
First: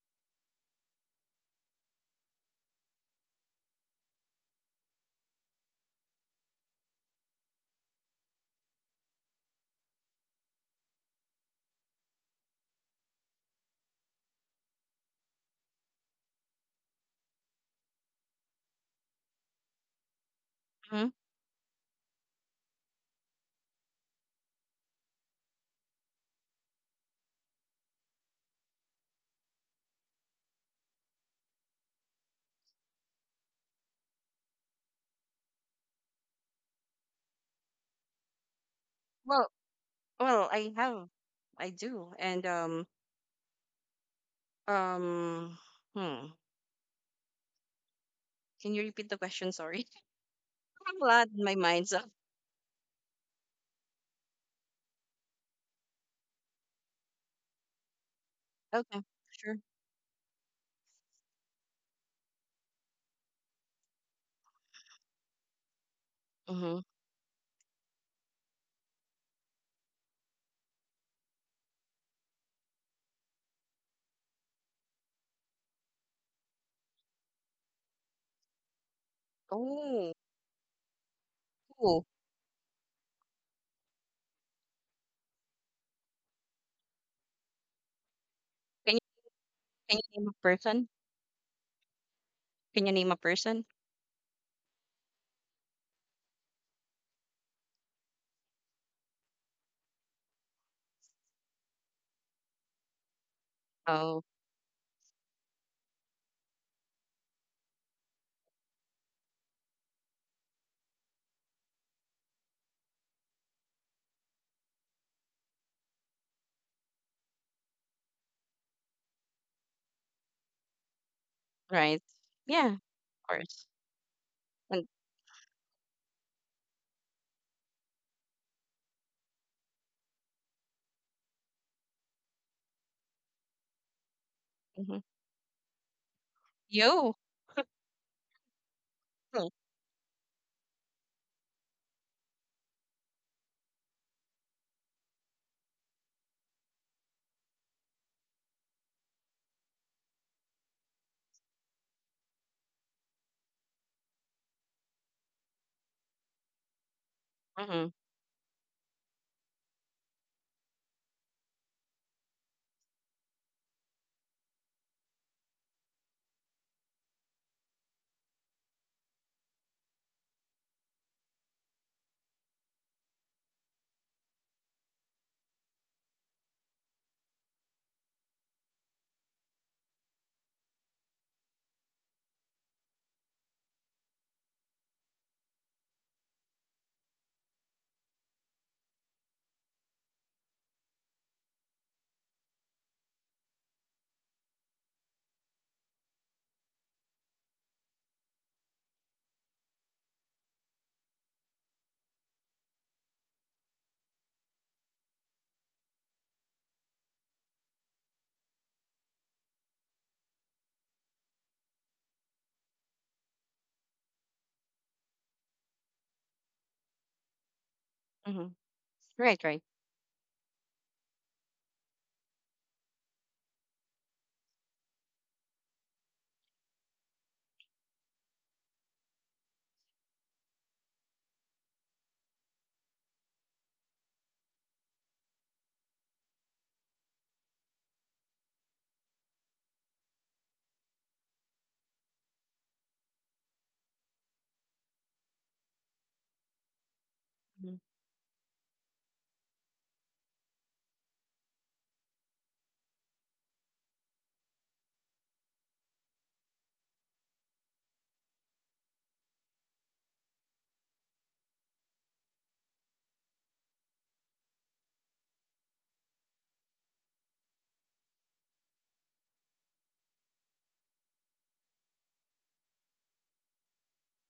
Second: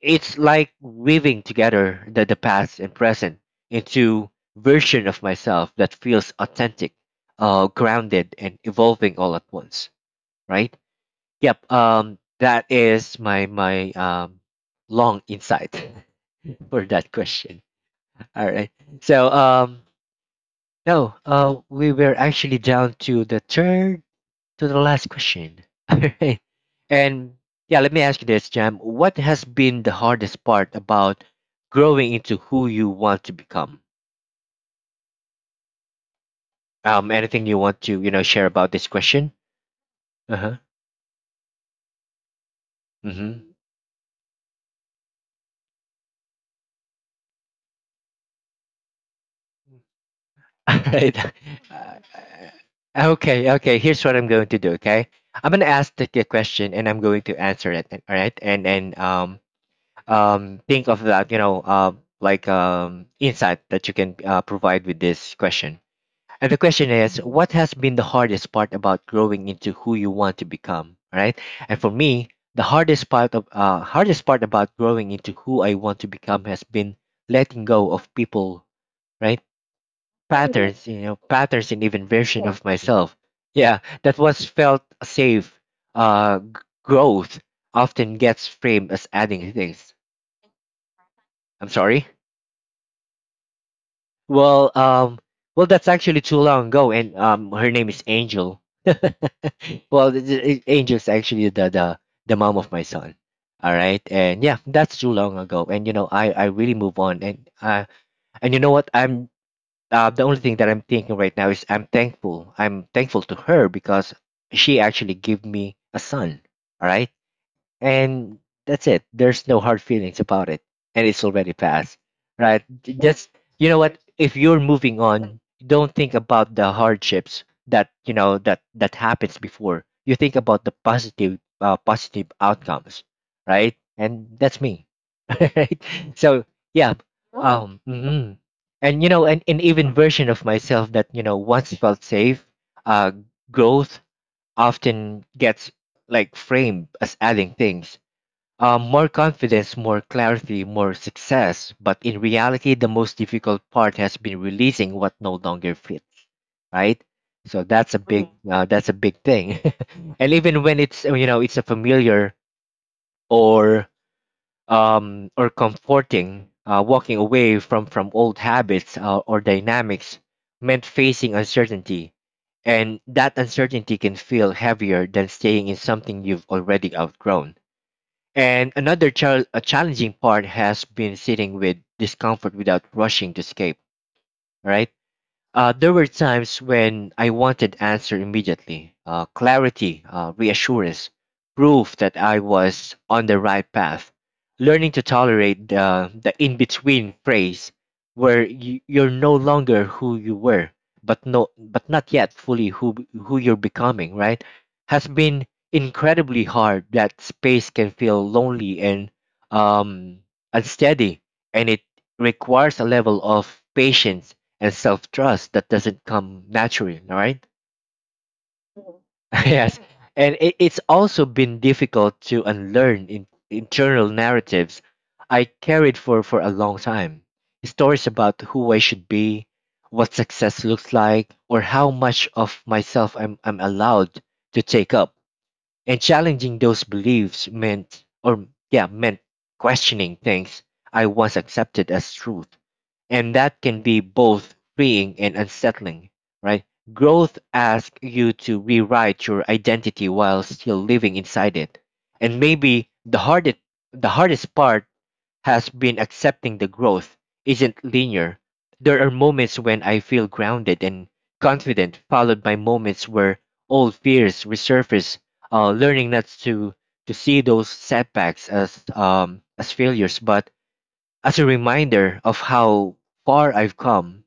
it's like weaving together the past and present into version of myself that feels authentic, grounded, and evolving all at once, right? Yep. That is my long insight for that question. All right. So,
Hmm.
no, we were actually down to the third to the last question. All right. And yeah, let me ask you this, Jam. What has been the hardest part about growing into who you want to become? Anything you want to, you know, share about this question?
Well well
Uh-huh.
I have, I do. And
Mm-hmm.
um hmm Can you repeat the question? Sorry.
All
I'm a
right.
lot in my mind so.
Okay, okay. Here's what I'm going to do, okay? I'm gonna ask the question and I'm going to answer it, all right? And
Okay. Sure.
think of that, you know, like insight that you can provide with this question. And the
Mm-hmm.
question is, what has been the hardest part about growing into who you want to become, right? And for me, the hardest part of hardest part about growing into who I want to become has been letting go of people, right?
Oh.
Patterns, you know, patterns and
Cool.
even version of myself. Yeah, that was felt safe. Uh, g- Growth often gets
can
framed
you
as adding things.
can you name a person?
I'm sorry.
Can you name a person?
Well, well, that's actually too long ago, and her name is Angel. Well, Angel's actually the mom of my son. All right,
Oh,
and yeah, that's too long ago, and you know, I really move on, and you know what, I'm the only thing that I'm thinking right now is I'm thankful. I'm thankful to her because she actually gave me a son. All right, and that's it. There's no hard feelings about it, and it's already past,
right.
right?
Yeah, of
Just
course.
you know what? If you're
And
moving on, don't think about the hardships that you know that that happens before. You think about the positive positive outcomes, right? And that's me,
hmm
right? So yeah,
you.
mhm. And you know, and an even version of myself that you know once felt safe, uh, growth often gets like framed as adding things, more confidence, more clarity, more success. But in reality, the most difficult part has been releasing what no longer fits, right? So
Mm-hmm.
that's a big, mhm, that's a big thing. And even when it's you know it's a familiar or or comforting, walking away from old habits or dynamics meant facing uncertainty, and that uncertainty can feel heavier than staying in something you've already outgrown. And a challenging part has been sitting with discomfort without rushing to escape, right? There were times when I wanted answer immediately, clarity, reassurance, proof that I was on the right path. Learning to tolerate the in between phase where you're no longer who you were, but not yet fully who you're becoming, right? Has been incredibly hard. That space can feel lonely and um, unsteady, and it requires a level of patience and self trust that doesn't come naturally, right?
Hmm. Right, right.
Yes. And it's also been difficult to unlearn internal narratives I carried for a long time. Stories about who I should be, what success looks like, or how much of myself I'm allowed to take up. And challenging those beliefs meant questioning things I once accepted as truth, and that can be both freeing and unsettling, right? Growth
Mm-hmm.
asks you to rewrite your identity while still living inside it. And maybe the hardest part has been accepting the growth isn't linear. There are moments when I feel grounded and confident, followed by moments where old fears resurface. Learning not to see those setbacks as as failures, but as a reminder of how far I've come.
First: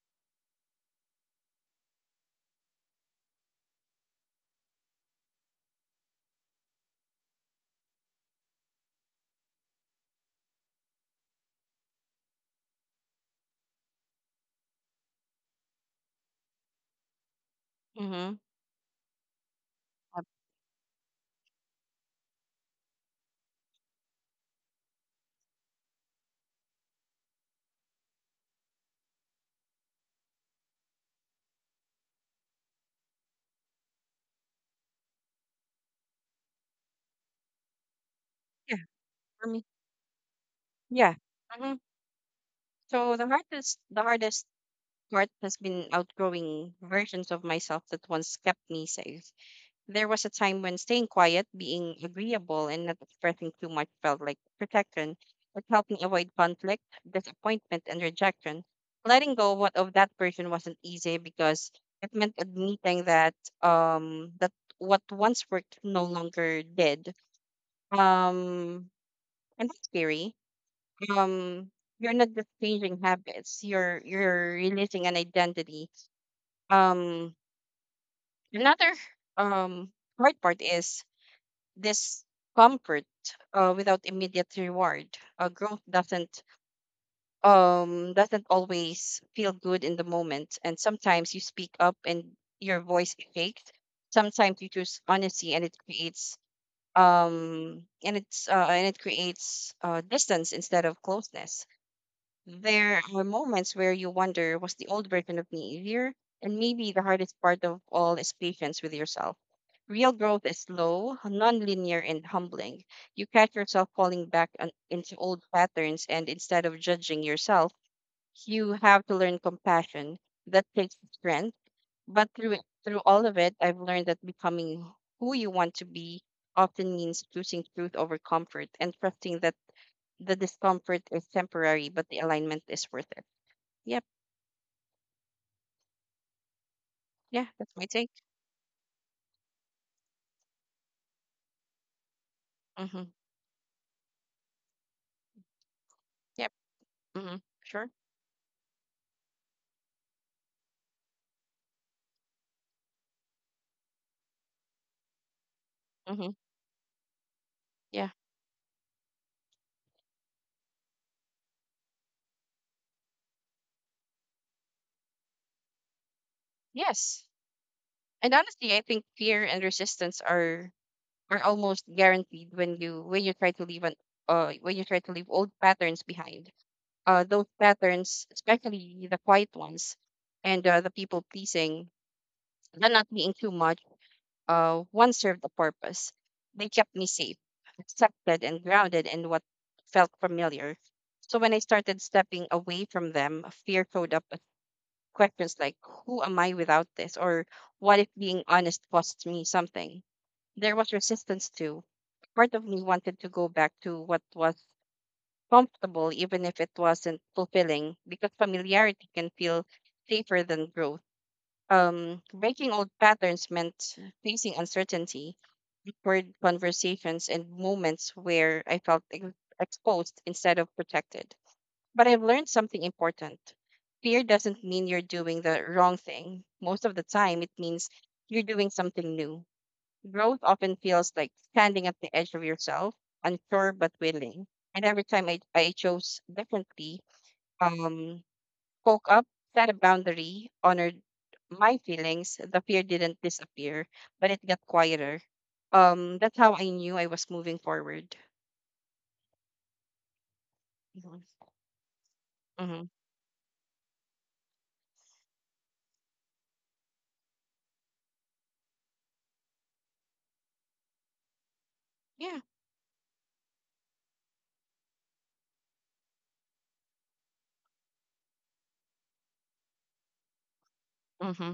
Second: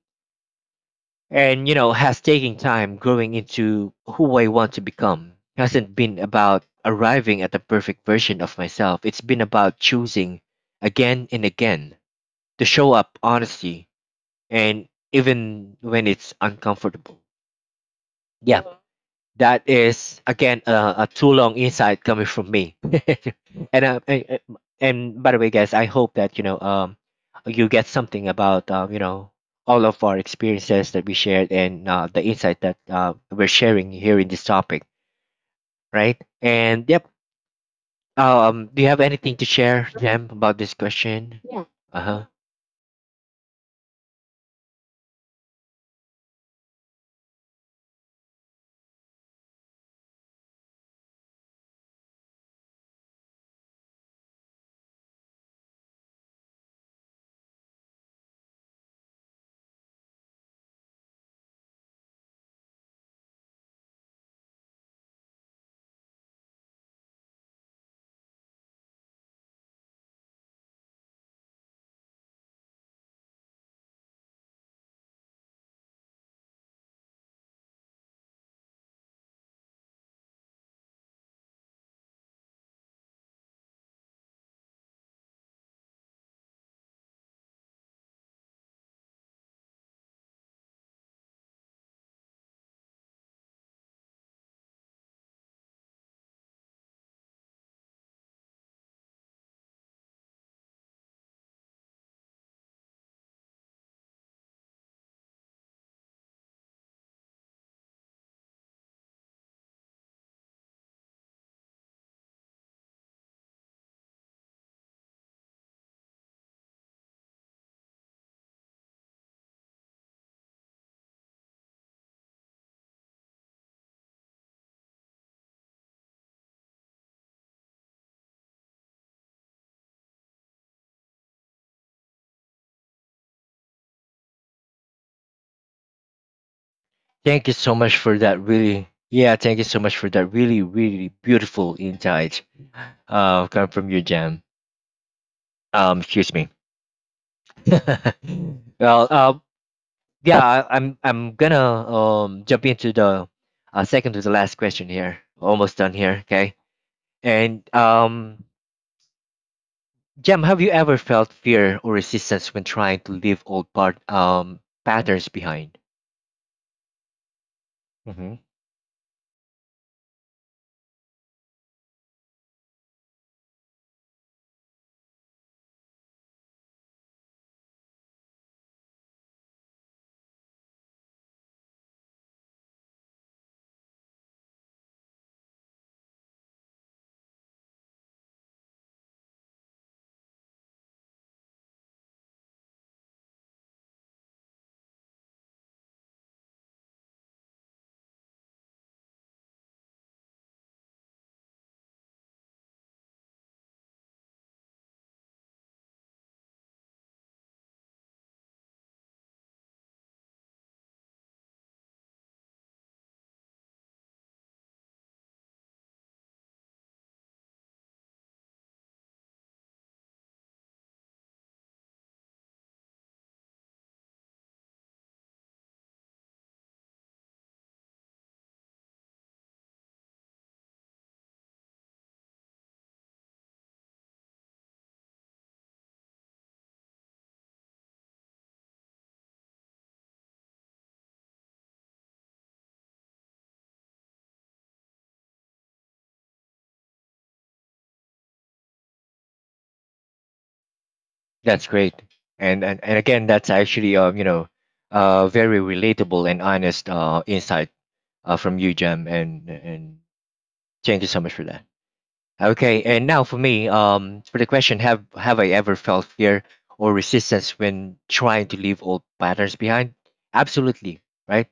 And has taking time growing into who I want to become hasn't been about arriving at the perfect version of myself. It's been about choosing again and again to show up honestly and even when it's uncomfortable.
Mm-hmm.
Yeah. That is again, a too long insight coming from me. And by the way, guys, I hope that you get something about all of our experiences that we shared, and the insight that we're sharing here in this topic, right? And yep.
Yeah,
Do you have anything to
for me.
share, Jem, about this
Yeah.
question?
Mm-hmm.
Uh huh.
So the hardest part has been outgrowing versions of myself that once kept me safe. There was a time when staying quiet, being agreeable, and not expressing too much felt like protection. It helped me avoid conflict, disappointment, and rejection. Letting go what of that person wasn't easy because it meant admitting that what once worked no longer did. Um and that's scary. Um you're not just changing habits, you're releasing an identity. Um another um hard part is this comfort without immediate reward. Growth doesn't always feel good in the moment, and sometimes you speak up and your voice shakes. Sometimes you choose honesty, and it creates and it's and it creates distance instead of closeness. There are moments where you wonder, was the old version of me easier? And maybe the hardest part of all is patience with yourself. Real growth is slow, nonlinear, and humbling. You catch yourself falling back on, into old patterns, and instead of judging yourself, you have to learn compassion. That takes strength. But through all of it, I've learned that becoming who you want to be often means choosing truth over comfort and trusting that the discomfort is temporary, but the alignment is worth it. Yep. Yeah,
Thank you
that's
so
my
much
take.
for that. Really, yeah. Thank you so much for that. Really, really beautiful insight.
Mm-hmm.
Come from you, Jem. Excuse me.
Yep. Mm-hmm. Sure.
Well, I'm gonna jump into the second to the last question here. Almost done here,
Mm-hmm.
okay? And
Yeah.
Jem, have you ever felt fear or resistance when trying to leave old part patterns behind?
Yes. And
Hmm.
honestly, I think fear and resistance are almost guaranteed when you try to leave old patterns behind. Those patterns, especially the quiet ones, and the people pleasing, the not being too much, one served a purpose. They kept me safe, accepted, and grounded in what felt familiar. So when I started stepping away from them, fear showed up with questions like, who am I without this? Or what if being honest costs me something? There was resistance too. Part of me wanted to go back to what was comfortable, even if it wasn't fulfilling, because familiarity can feel safer than growth. Breaking old patterns meant facing uncertainty, awkward conversations, and moments where I felt exposed instead of protected. But I've learned something important. Fear doesn't mean you're doing the wrong thing. Most of the time, it means you're doing something new. Growth often feels like standing at the edge of yourself, unsure but willing. And every time I chose differently, um, spoke up, set a boundary, honored my feelings, the fear didn't disappear, but it got quieter. That's how I knew I was moving forward.
That's great, and and
Mm-hmm.
and again, that's actually very relatable and honest insight from you, Jem, and thank you so much for that.
Yeah.
Okay, and now for me, for the question, have I ever felt fear or resistance when trying to leave old patterns behind? Absolutely, right?
Mm-hmm.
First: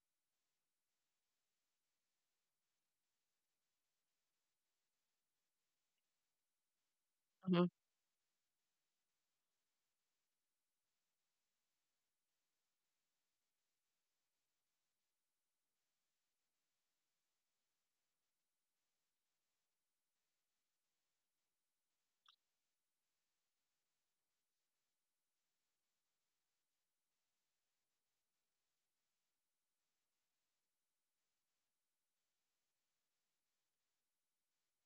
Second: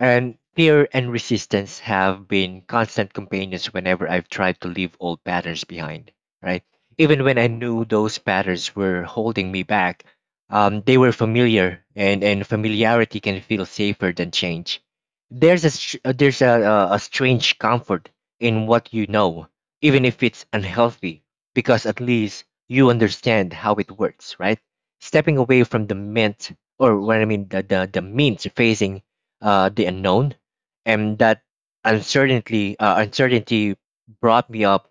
And fear and resistance have been constant companions whenever I've tried to leave old patterns behind, right? Even when I
Mm-hmm.
knew those patterns were holding me back, they were familiar, and familiarity can feel safer than change. There's a strange comfort in what you know, even if it's unhealthy, because at least you understand how it works, right? Stepping away from the mint, or what I mean, the mint, facing the unknown, and that uncertainty brought me up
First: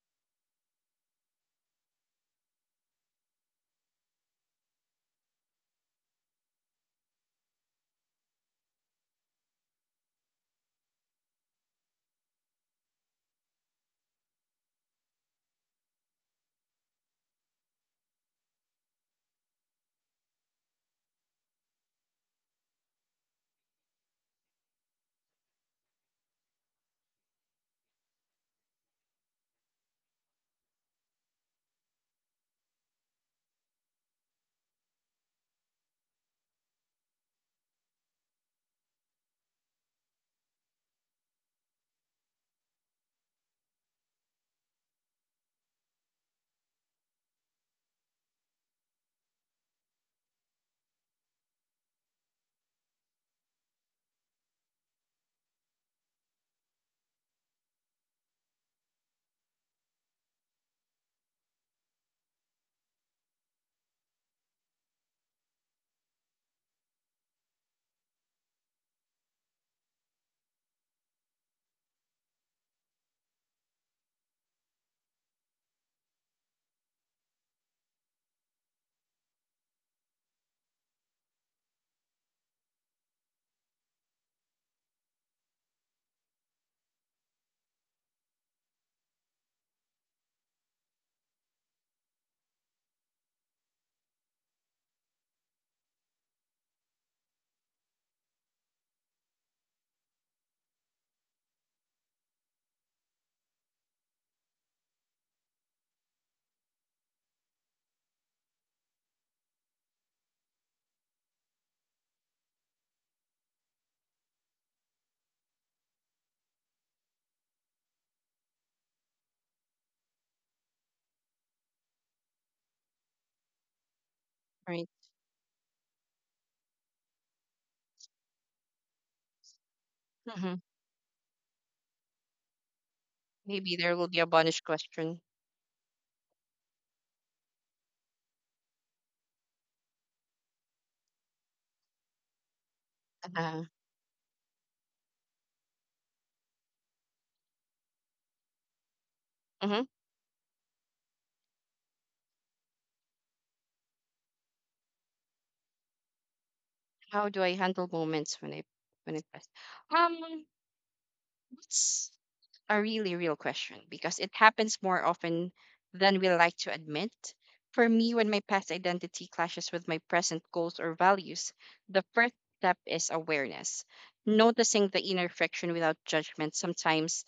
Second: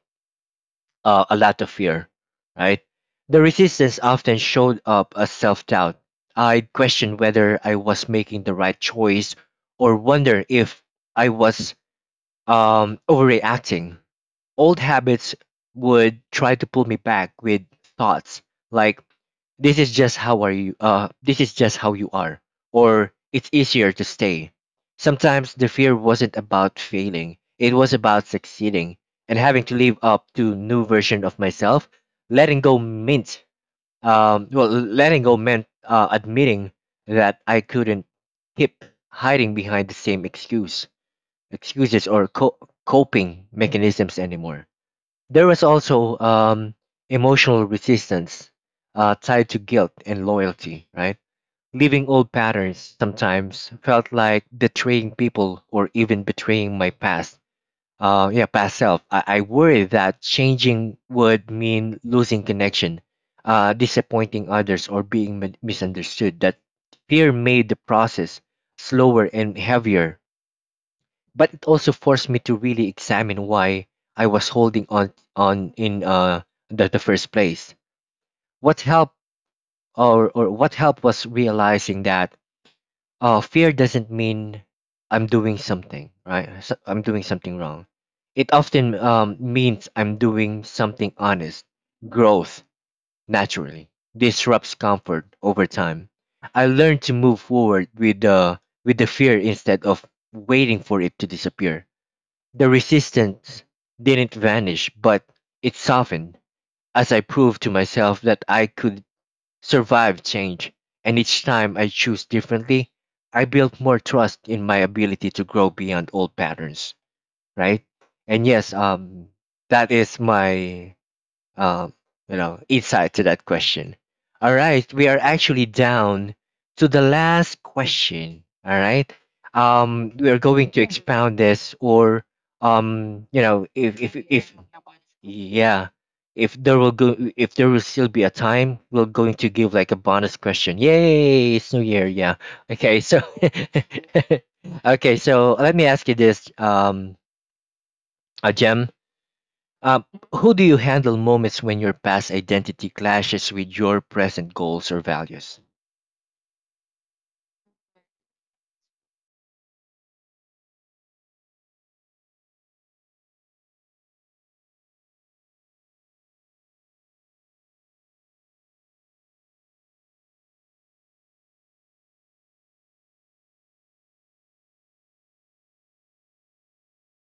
a lot of fear. Right, the resistance often showed up as self doubt. I questioned whether I was making the right choice, or wonder if I was overreacting. Old habits would try to pull me back with thoughts like this is just how you are, or it's easier to stay. Sometimes the fear wasn't about failing. It was about succeeding and having to live up to new version of myself. Letting go meant well letting go meant, admitting that I couldn't keep hiding behind the same excuses or coping mechanisms anymore. There was also emotional resistance tied to guilt and loyalty, right? Leaving old patterns sometimes felt like betraying people or even betraying my past. Yeah, past self. I worry that changing would mean losing connection, disappointing others, or being misunderstood. That fear made the process slower and heavier, but it also forced me to really examine why I was holding on in the first place. What helped or what helped was realizing that fear doesn't mean I'm doing something right. So I'm doing something wrong. It often means I'm doing something honest. Growth naturally disrupts comfort over time. I learned to move forward with the fear instead of waiting for it to disappear. The resistance didn't vanish, but it softened as I proved to myself that I could survive change. And each time I choose differently, I built more trust in my ability to grow beyond old patterns, right? And yes, that is my um, insight to that question. All
Right.
right, we are actually down to the last question. All right, we are
Mm-hmm.
going to expound this, or you know,
Maybe there will be a
if
bonus question.
yeah, if there will still be a time, we're going to give like a bonus question. Yay! It's New Year. Yeah. Okay. So
Uh,
okay. So let me ask you this, a
mm-hmm.
uh, how do you handle moments when your past identity clashes with your present goals or values?
How do I handle moments when I when it pass? Um, it's a really real question because it happens more often than we like to admit. For me, when my past identity clashes with my present goals or values, the first step is awareness. Noticing the inner friction without judgment.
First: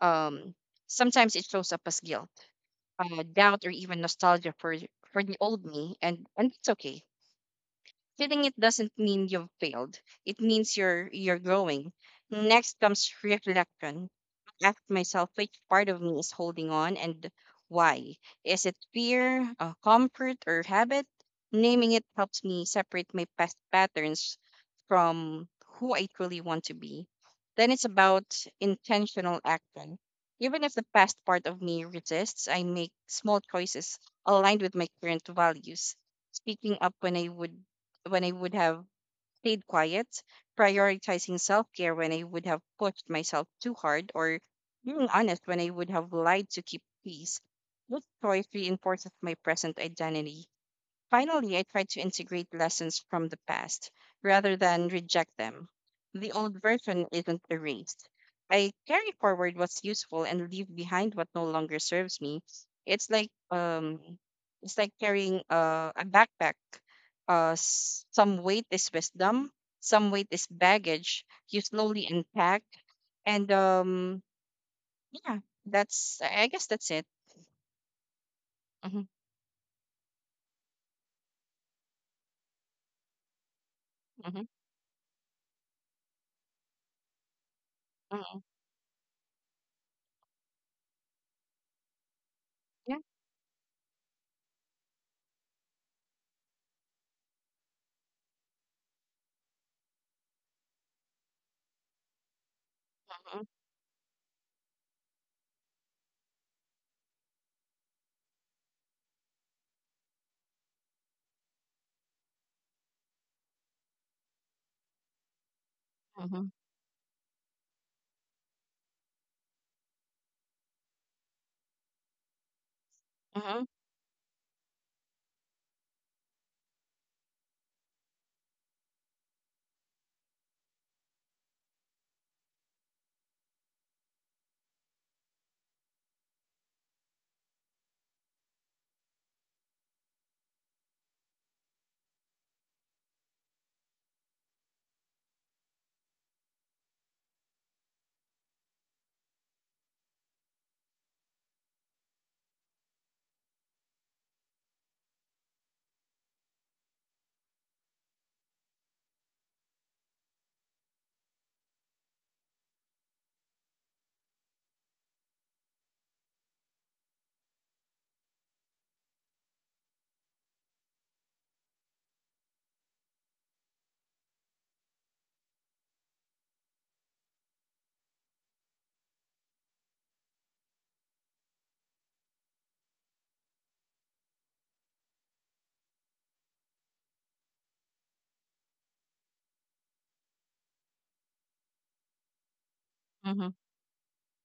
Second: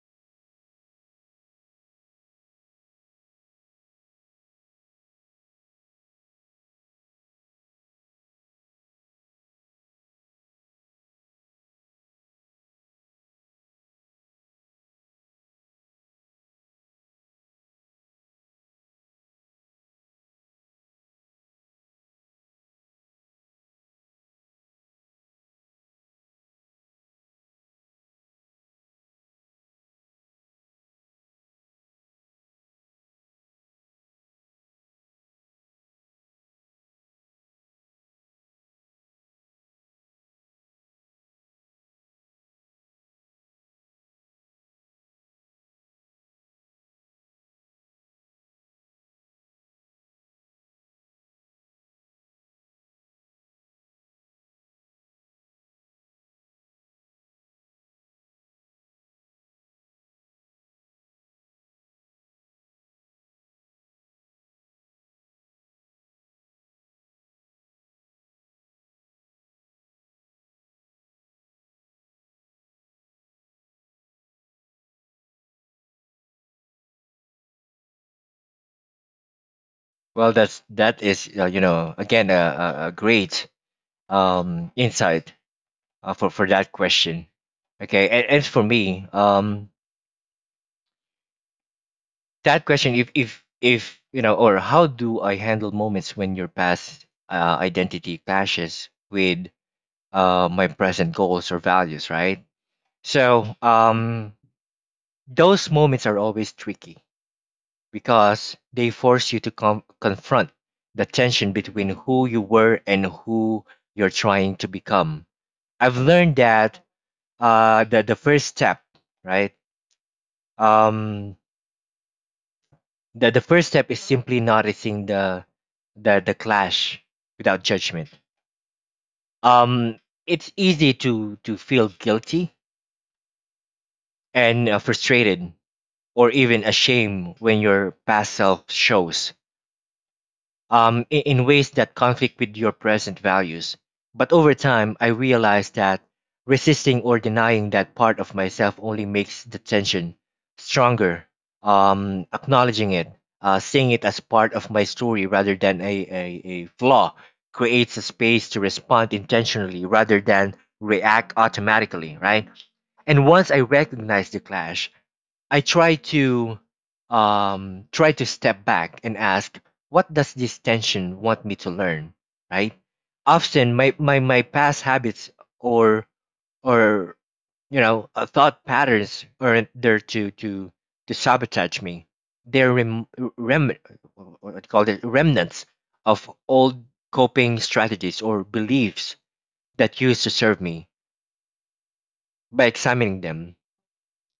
um Sometimes it shows up as guilt, doubt, or even nostalgia for the old me, and it's okay. Feeling it doesn't mean you've failed. It means you're growing. Next comes reflection. Ask myself which part of me is holding on and why. Is it fear, comfort, or habit? Naming it helps me separate my past patterns from who I truly want to be. Then it's about intentional action. Even if the past part of me resists, I make small choices aligned with my current values, speaking up when I would have stayed quiet, prioritizing self care when I would have pushed myself too hard, or being honest when I would have lied to keep peace. This choice reinforces my present identity. Finally, I try to integrate lessons from the past rather than reject them. The old version isn't erased. I carry forward what's useful and leave behind what no longer serves me. It's like carrying a backpack. Some weight is wisdom, some weight is baggage. You slowly unpack, and yeah, that's, I guess that's it. Mm-hmm,
Well, that's that is again a great
mm-hmm,
insight for that question. Okay,
mm-hmm,
and for me, that
yeah.
question if or how do I handle moments when your past identity clashes with my present goals or values, right?
Mm-hmm,
So those moments are always tricky because they force you to confront the tension between who you were and who you're trying to become. I've learned
mm-hmm,
that the first step, right? Um, the
mm-hmm, mm-hmm,
first step is simply noticing the clash without judgment. Um, it's easy to feel guilty and frustrated or even ashamed when your past self shows in ways that conflict with your present values. But over time, I realized that resisting or denying that part of myself only makes the tension stronger. Acknowledging it, seeing it as part of my story rather than a flaw, creates a space to respond intentionally rather than react automatically, right? And once I recognized the clash, I try to step back and ask, what does this tension want me to learn? Right? Often my past habits or or thought patterns aren't there to sabotage me. They're rem, rem what called it remnants of old coping strategies or beliefs that used to serve me. By examining
mm-hmm.
them,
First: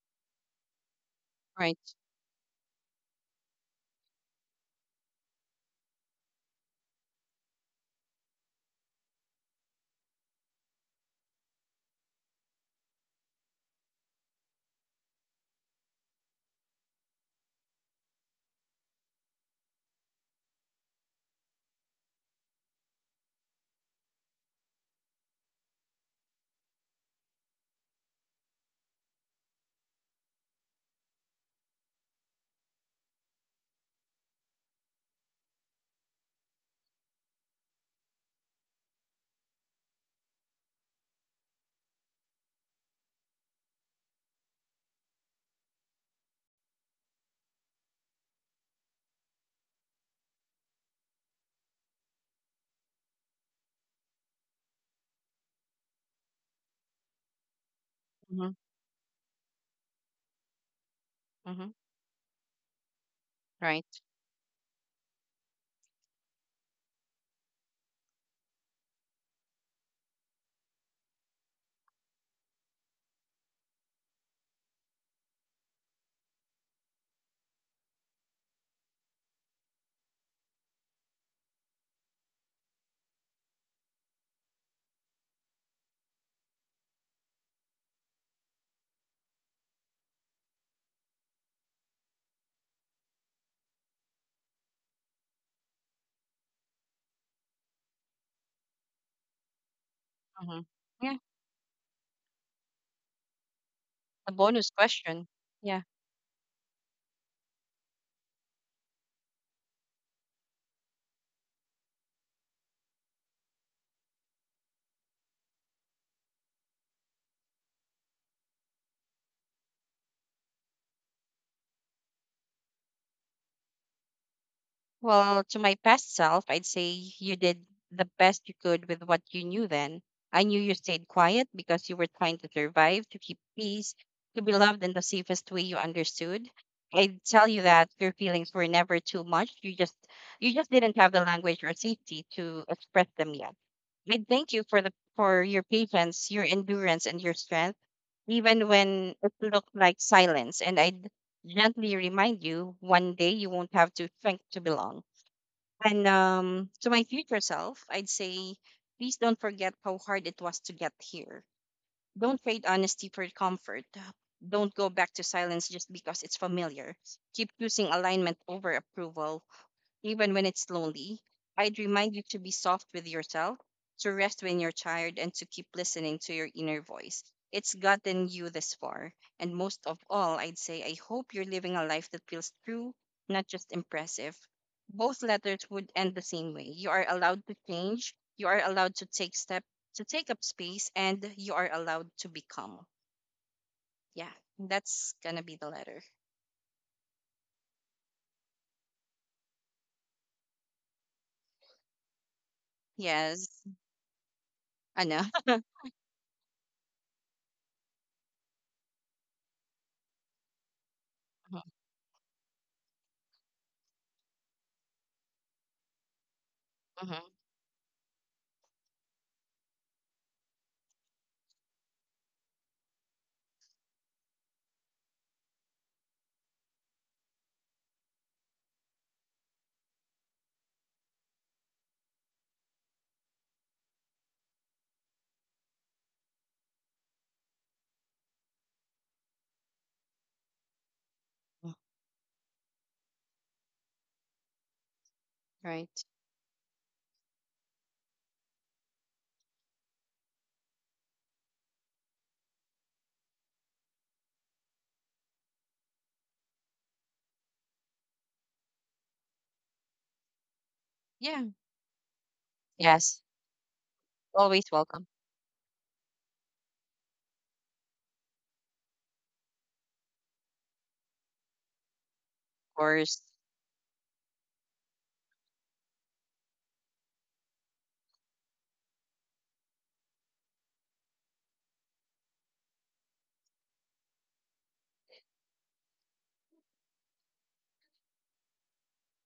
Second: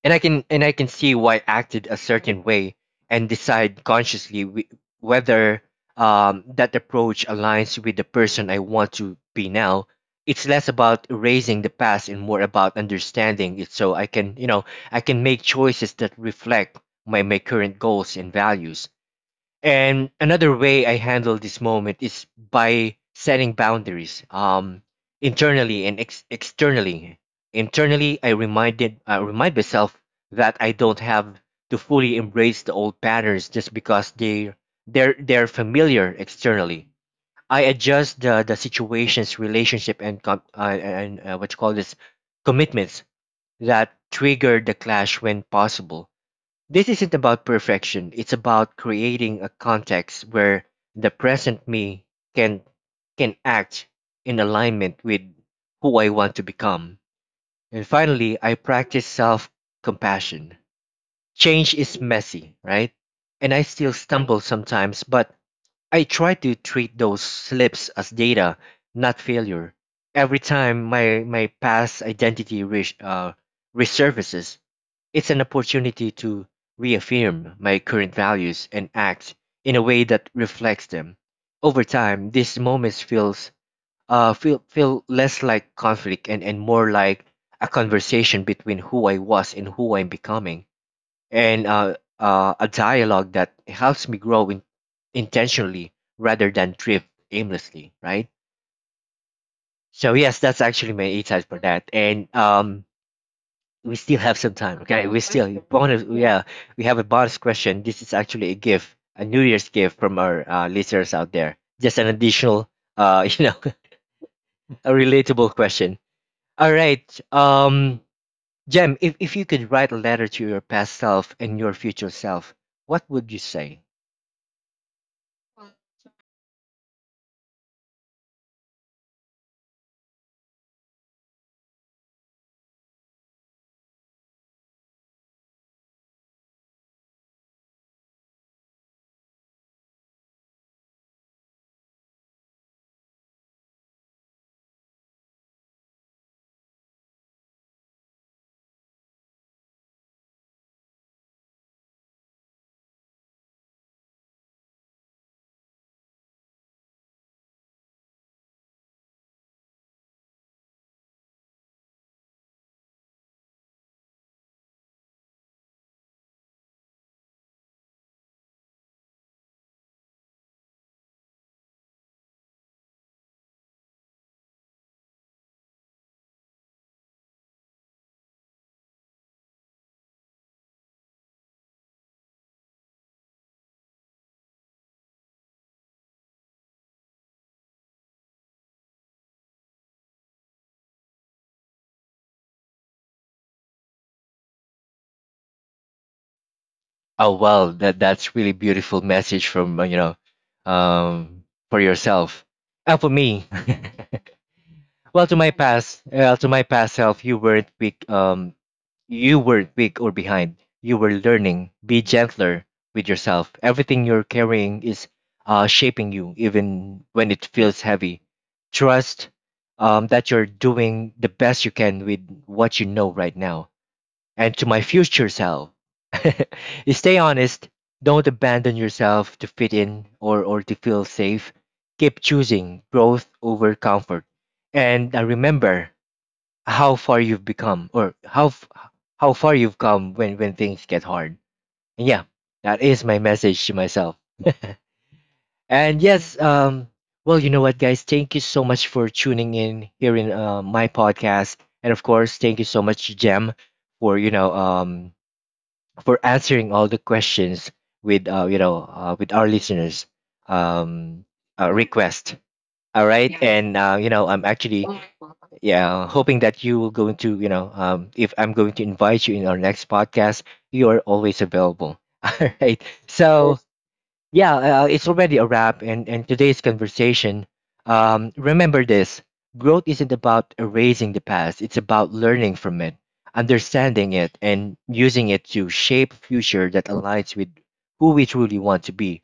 and I can see why I acted
Right.
a certain way and decide consciously whether that approach aligns with the person I want to be now. It's less about erasing the past and more about understanding it, so I can make choices that reflect my, my current goals and values. And another way I handle this moment is by setting boundaries, internally and externally. Internally, I remind myself that I don't have to fully embrace the old patterns just because they're familiar. Externally, I adjust the situations, relationship, and com- and what you call this commitments that trigger the clash when possible. This isn't about perfection, it's about creating a context where the present me can can act in alignment with who I want to become. And finally,
Mhm,
I practice self-compassion.
mhm,
Change is messy, right? And I still
right,
stumble sometimes, but I try to treat those slips as data, not failure. Every time my my past identity resurfaces, it's an opportunity to reaffirm my current values and act in a way that reflects them. Over time, these moments feel less like conflict and more like a conversation between who I was and who I'm becoming, and a dialogue that helps me grow intentionally rather than drift aimlessly, right? So yes, that's
mhm.
actually my
Yeah,
insights for that. And we still
a
have some
bonus
time. Okay, we
question.
still
Yeah.
bonus. Yeah, we have a bonus question. This is actually a gift, a New Year's gift from our listeners out there. Just an additional, you know, a relatable question. All right, Jem, if you could write a letter to your past self and your future self, what would you say?
Well, to my past self, I'd say you did the best you could with what you knew then. I knew you stayed quiet because you were trying to survive, to keep peace, to be loved in the safest way you understood. I'd tell you that your feelings were never too much. You just didn't have the language or safety to express them yet. I thank you for the for your patience, your endurance, and your strength, even when it looked like silence. And I'd gently remind you one day you won't have to think to belong. And To my future self, I'd say, please don't forget how hard it was to get here. Don't trade honesty for comfort. Don't go back to silence just because it's familiar. Keep choosing alignment over approval, even when it's lonely. I'd remind you to be soft with yourself, to rest when you're tired, and to keep listening to your inner voice. It's gotten you this far. And most of all, I'd say, I hope you're living a life that feels true, not just impressive. Both letters would end the same way. You are allowed to change, you are allowed to take step to take up space, and you are allowed to become. Yeah, that's gonna be the letter.
Oh well, that that's really beautiful message from um, for yourself and for
Yes.
me.
I know.
Well, to my past, uh, to my past self, you weren't weak. You weren't weak or behind. You were
Mhm,
learning. Be gentler with yourself. Everything you're carrying is shaping you, even
mhm,
when it feels heavy. Trust that you're doing the best you can with what you know right now. And to my future self. Stay honest. Don't abandon yourself to fit in or to feel safe. Keep choosing growth over comfort. And remember how far you've become or how f- how far you've come when things get hard.
mhm.
And yeah, that is my message to myself.
Right.
And yes, well, you know what, guys? Thank you so much for tuning in here in my podcast. And of course, thank you so much, Jem, for, you know, for answering all the questions with with our listeners um
Yeah.
request. All
Yes.
right, and you know, I'm
Always
actually
welcome,
yeah, hoping that you will going to you know if I'm going to invite you in our next podcast, you are always available. All
of
right,
course.
so yeah, it's already a wrap and today's conversation. Remember this, growth isn't about erasing the past, it's about learning from it, understanding it, and using it to shape a future that aligns with who we truly want to be.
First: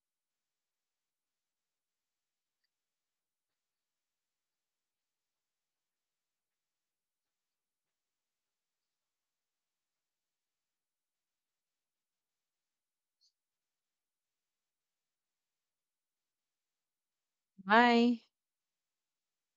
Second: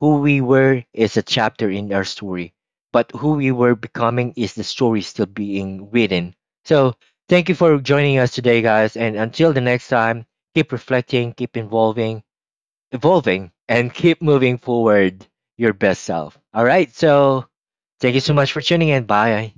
Who we were is a chapter in our story, but who we were becoming is the story still being written. So, thank you for joining us today, guys, and until the next time, keep reflecting, keep involving evolving, and keep moving forward your best self. All right. So thank you
Bye.
so much for tuning in. Bye.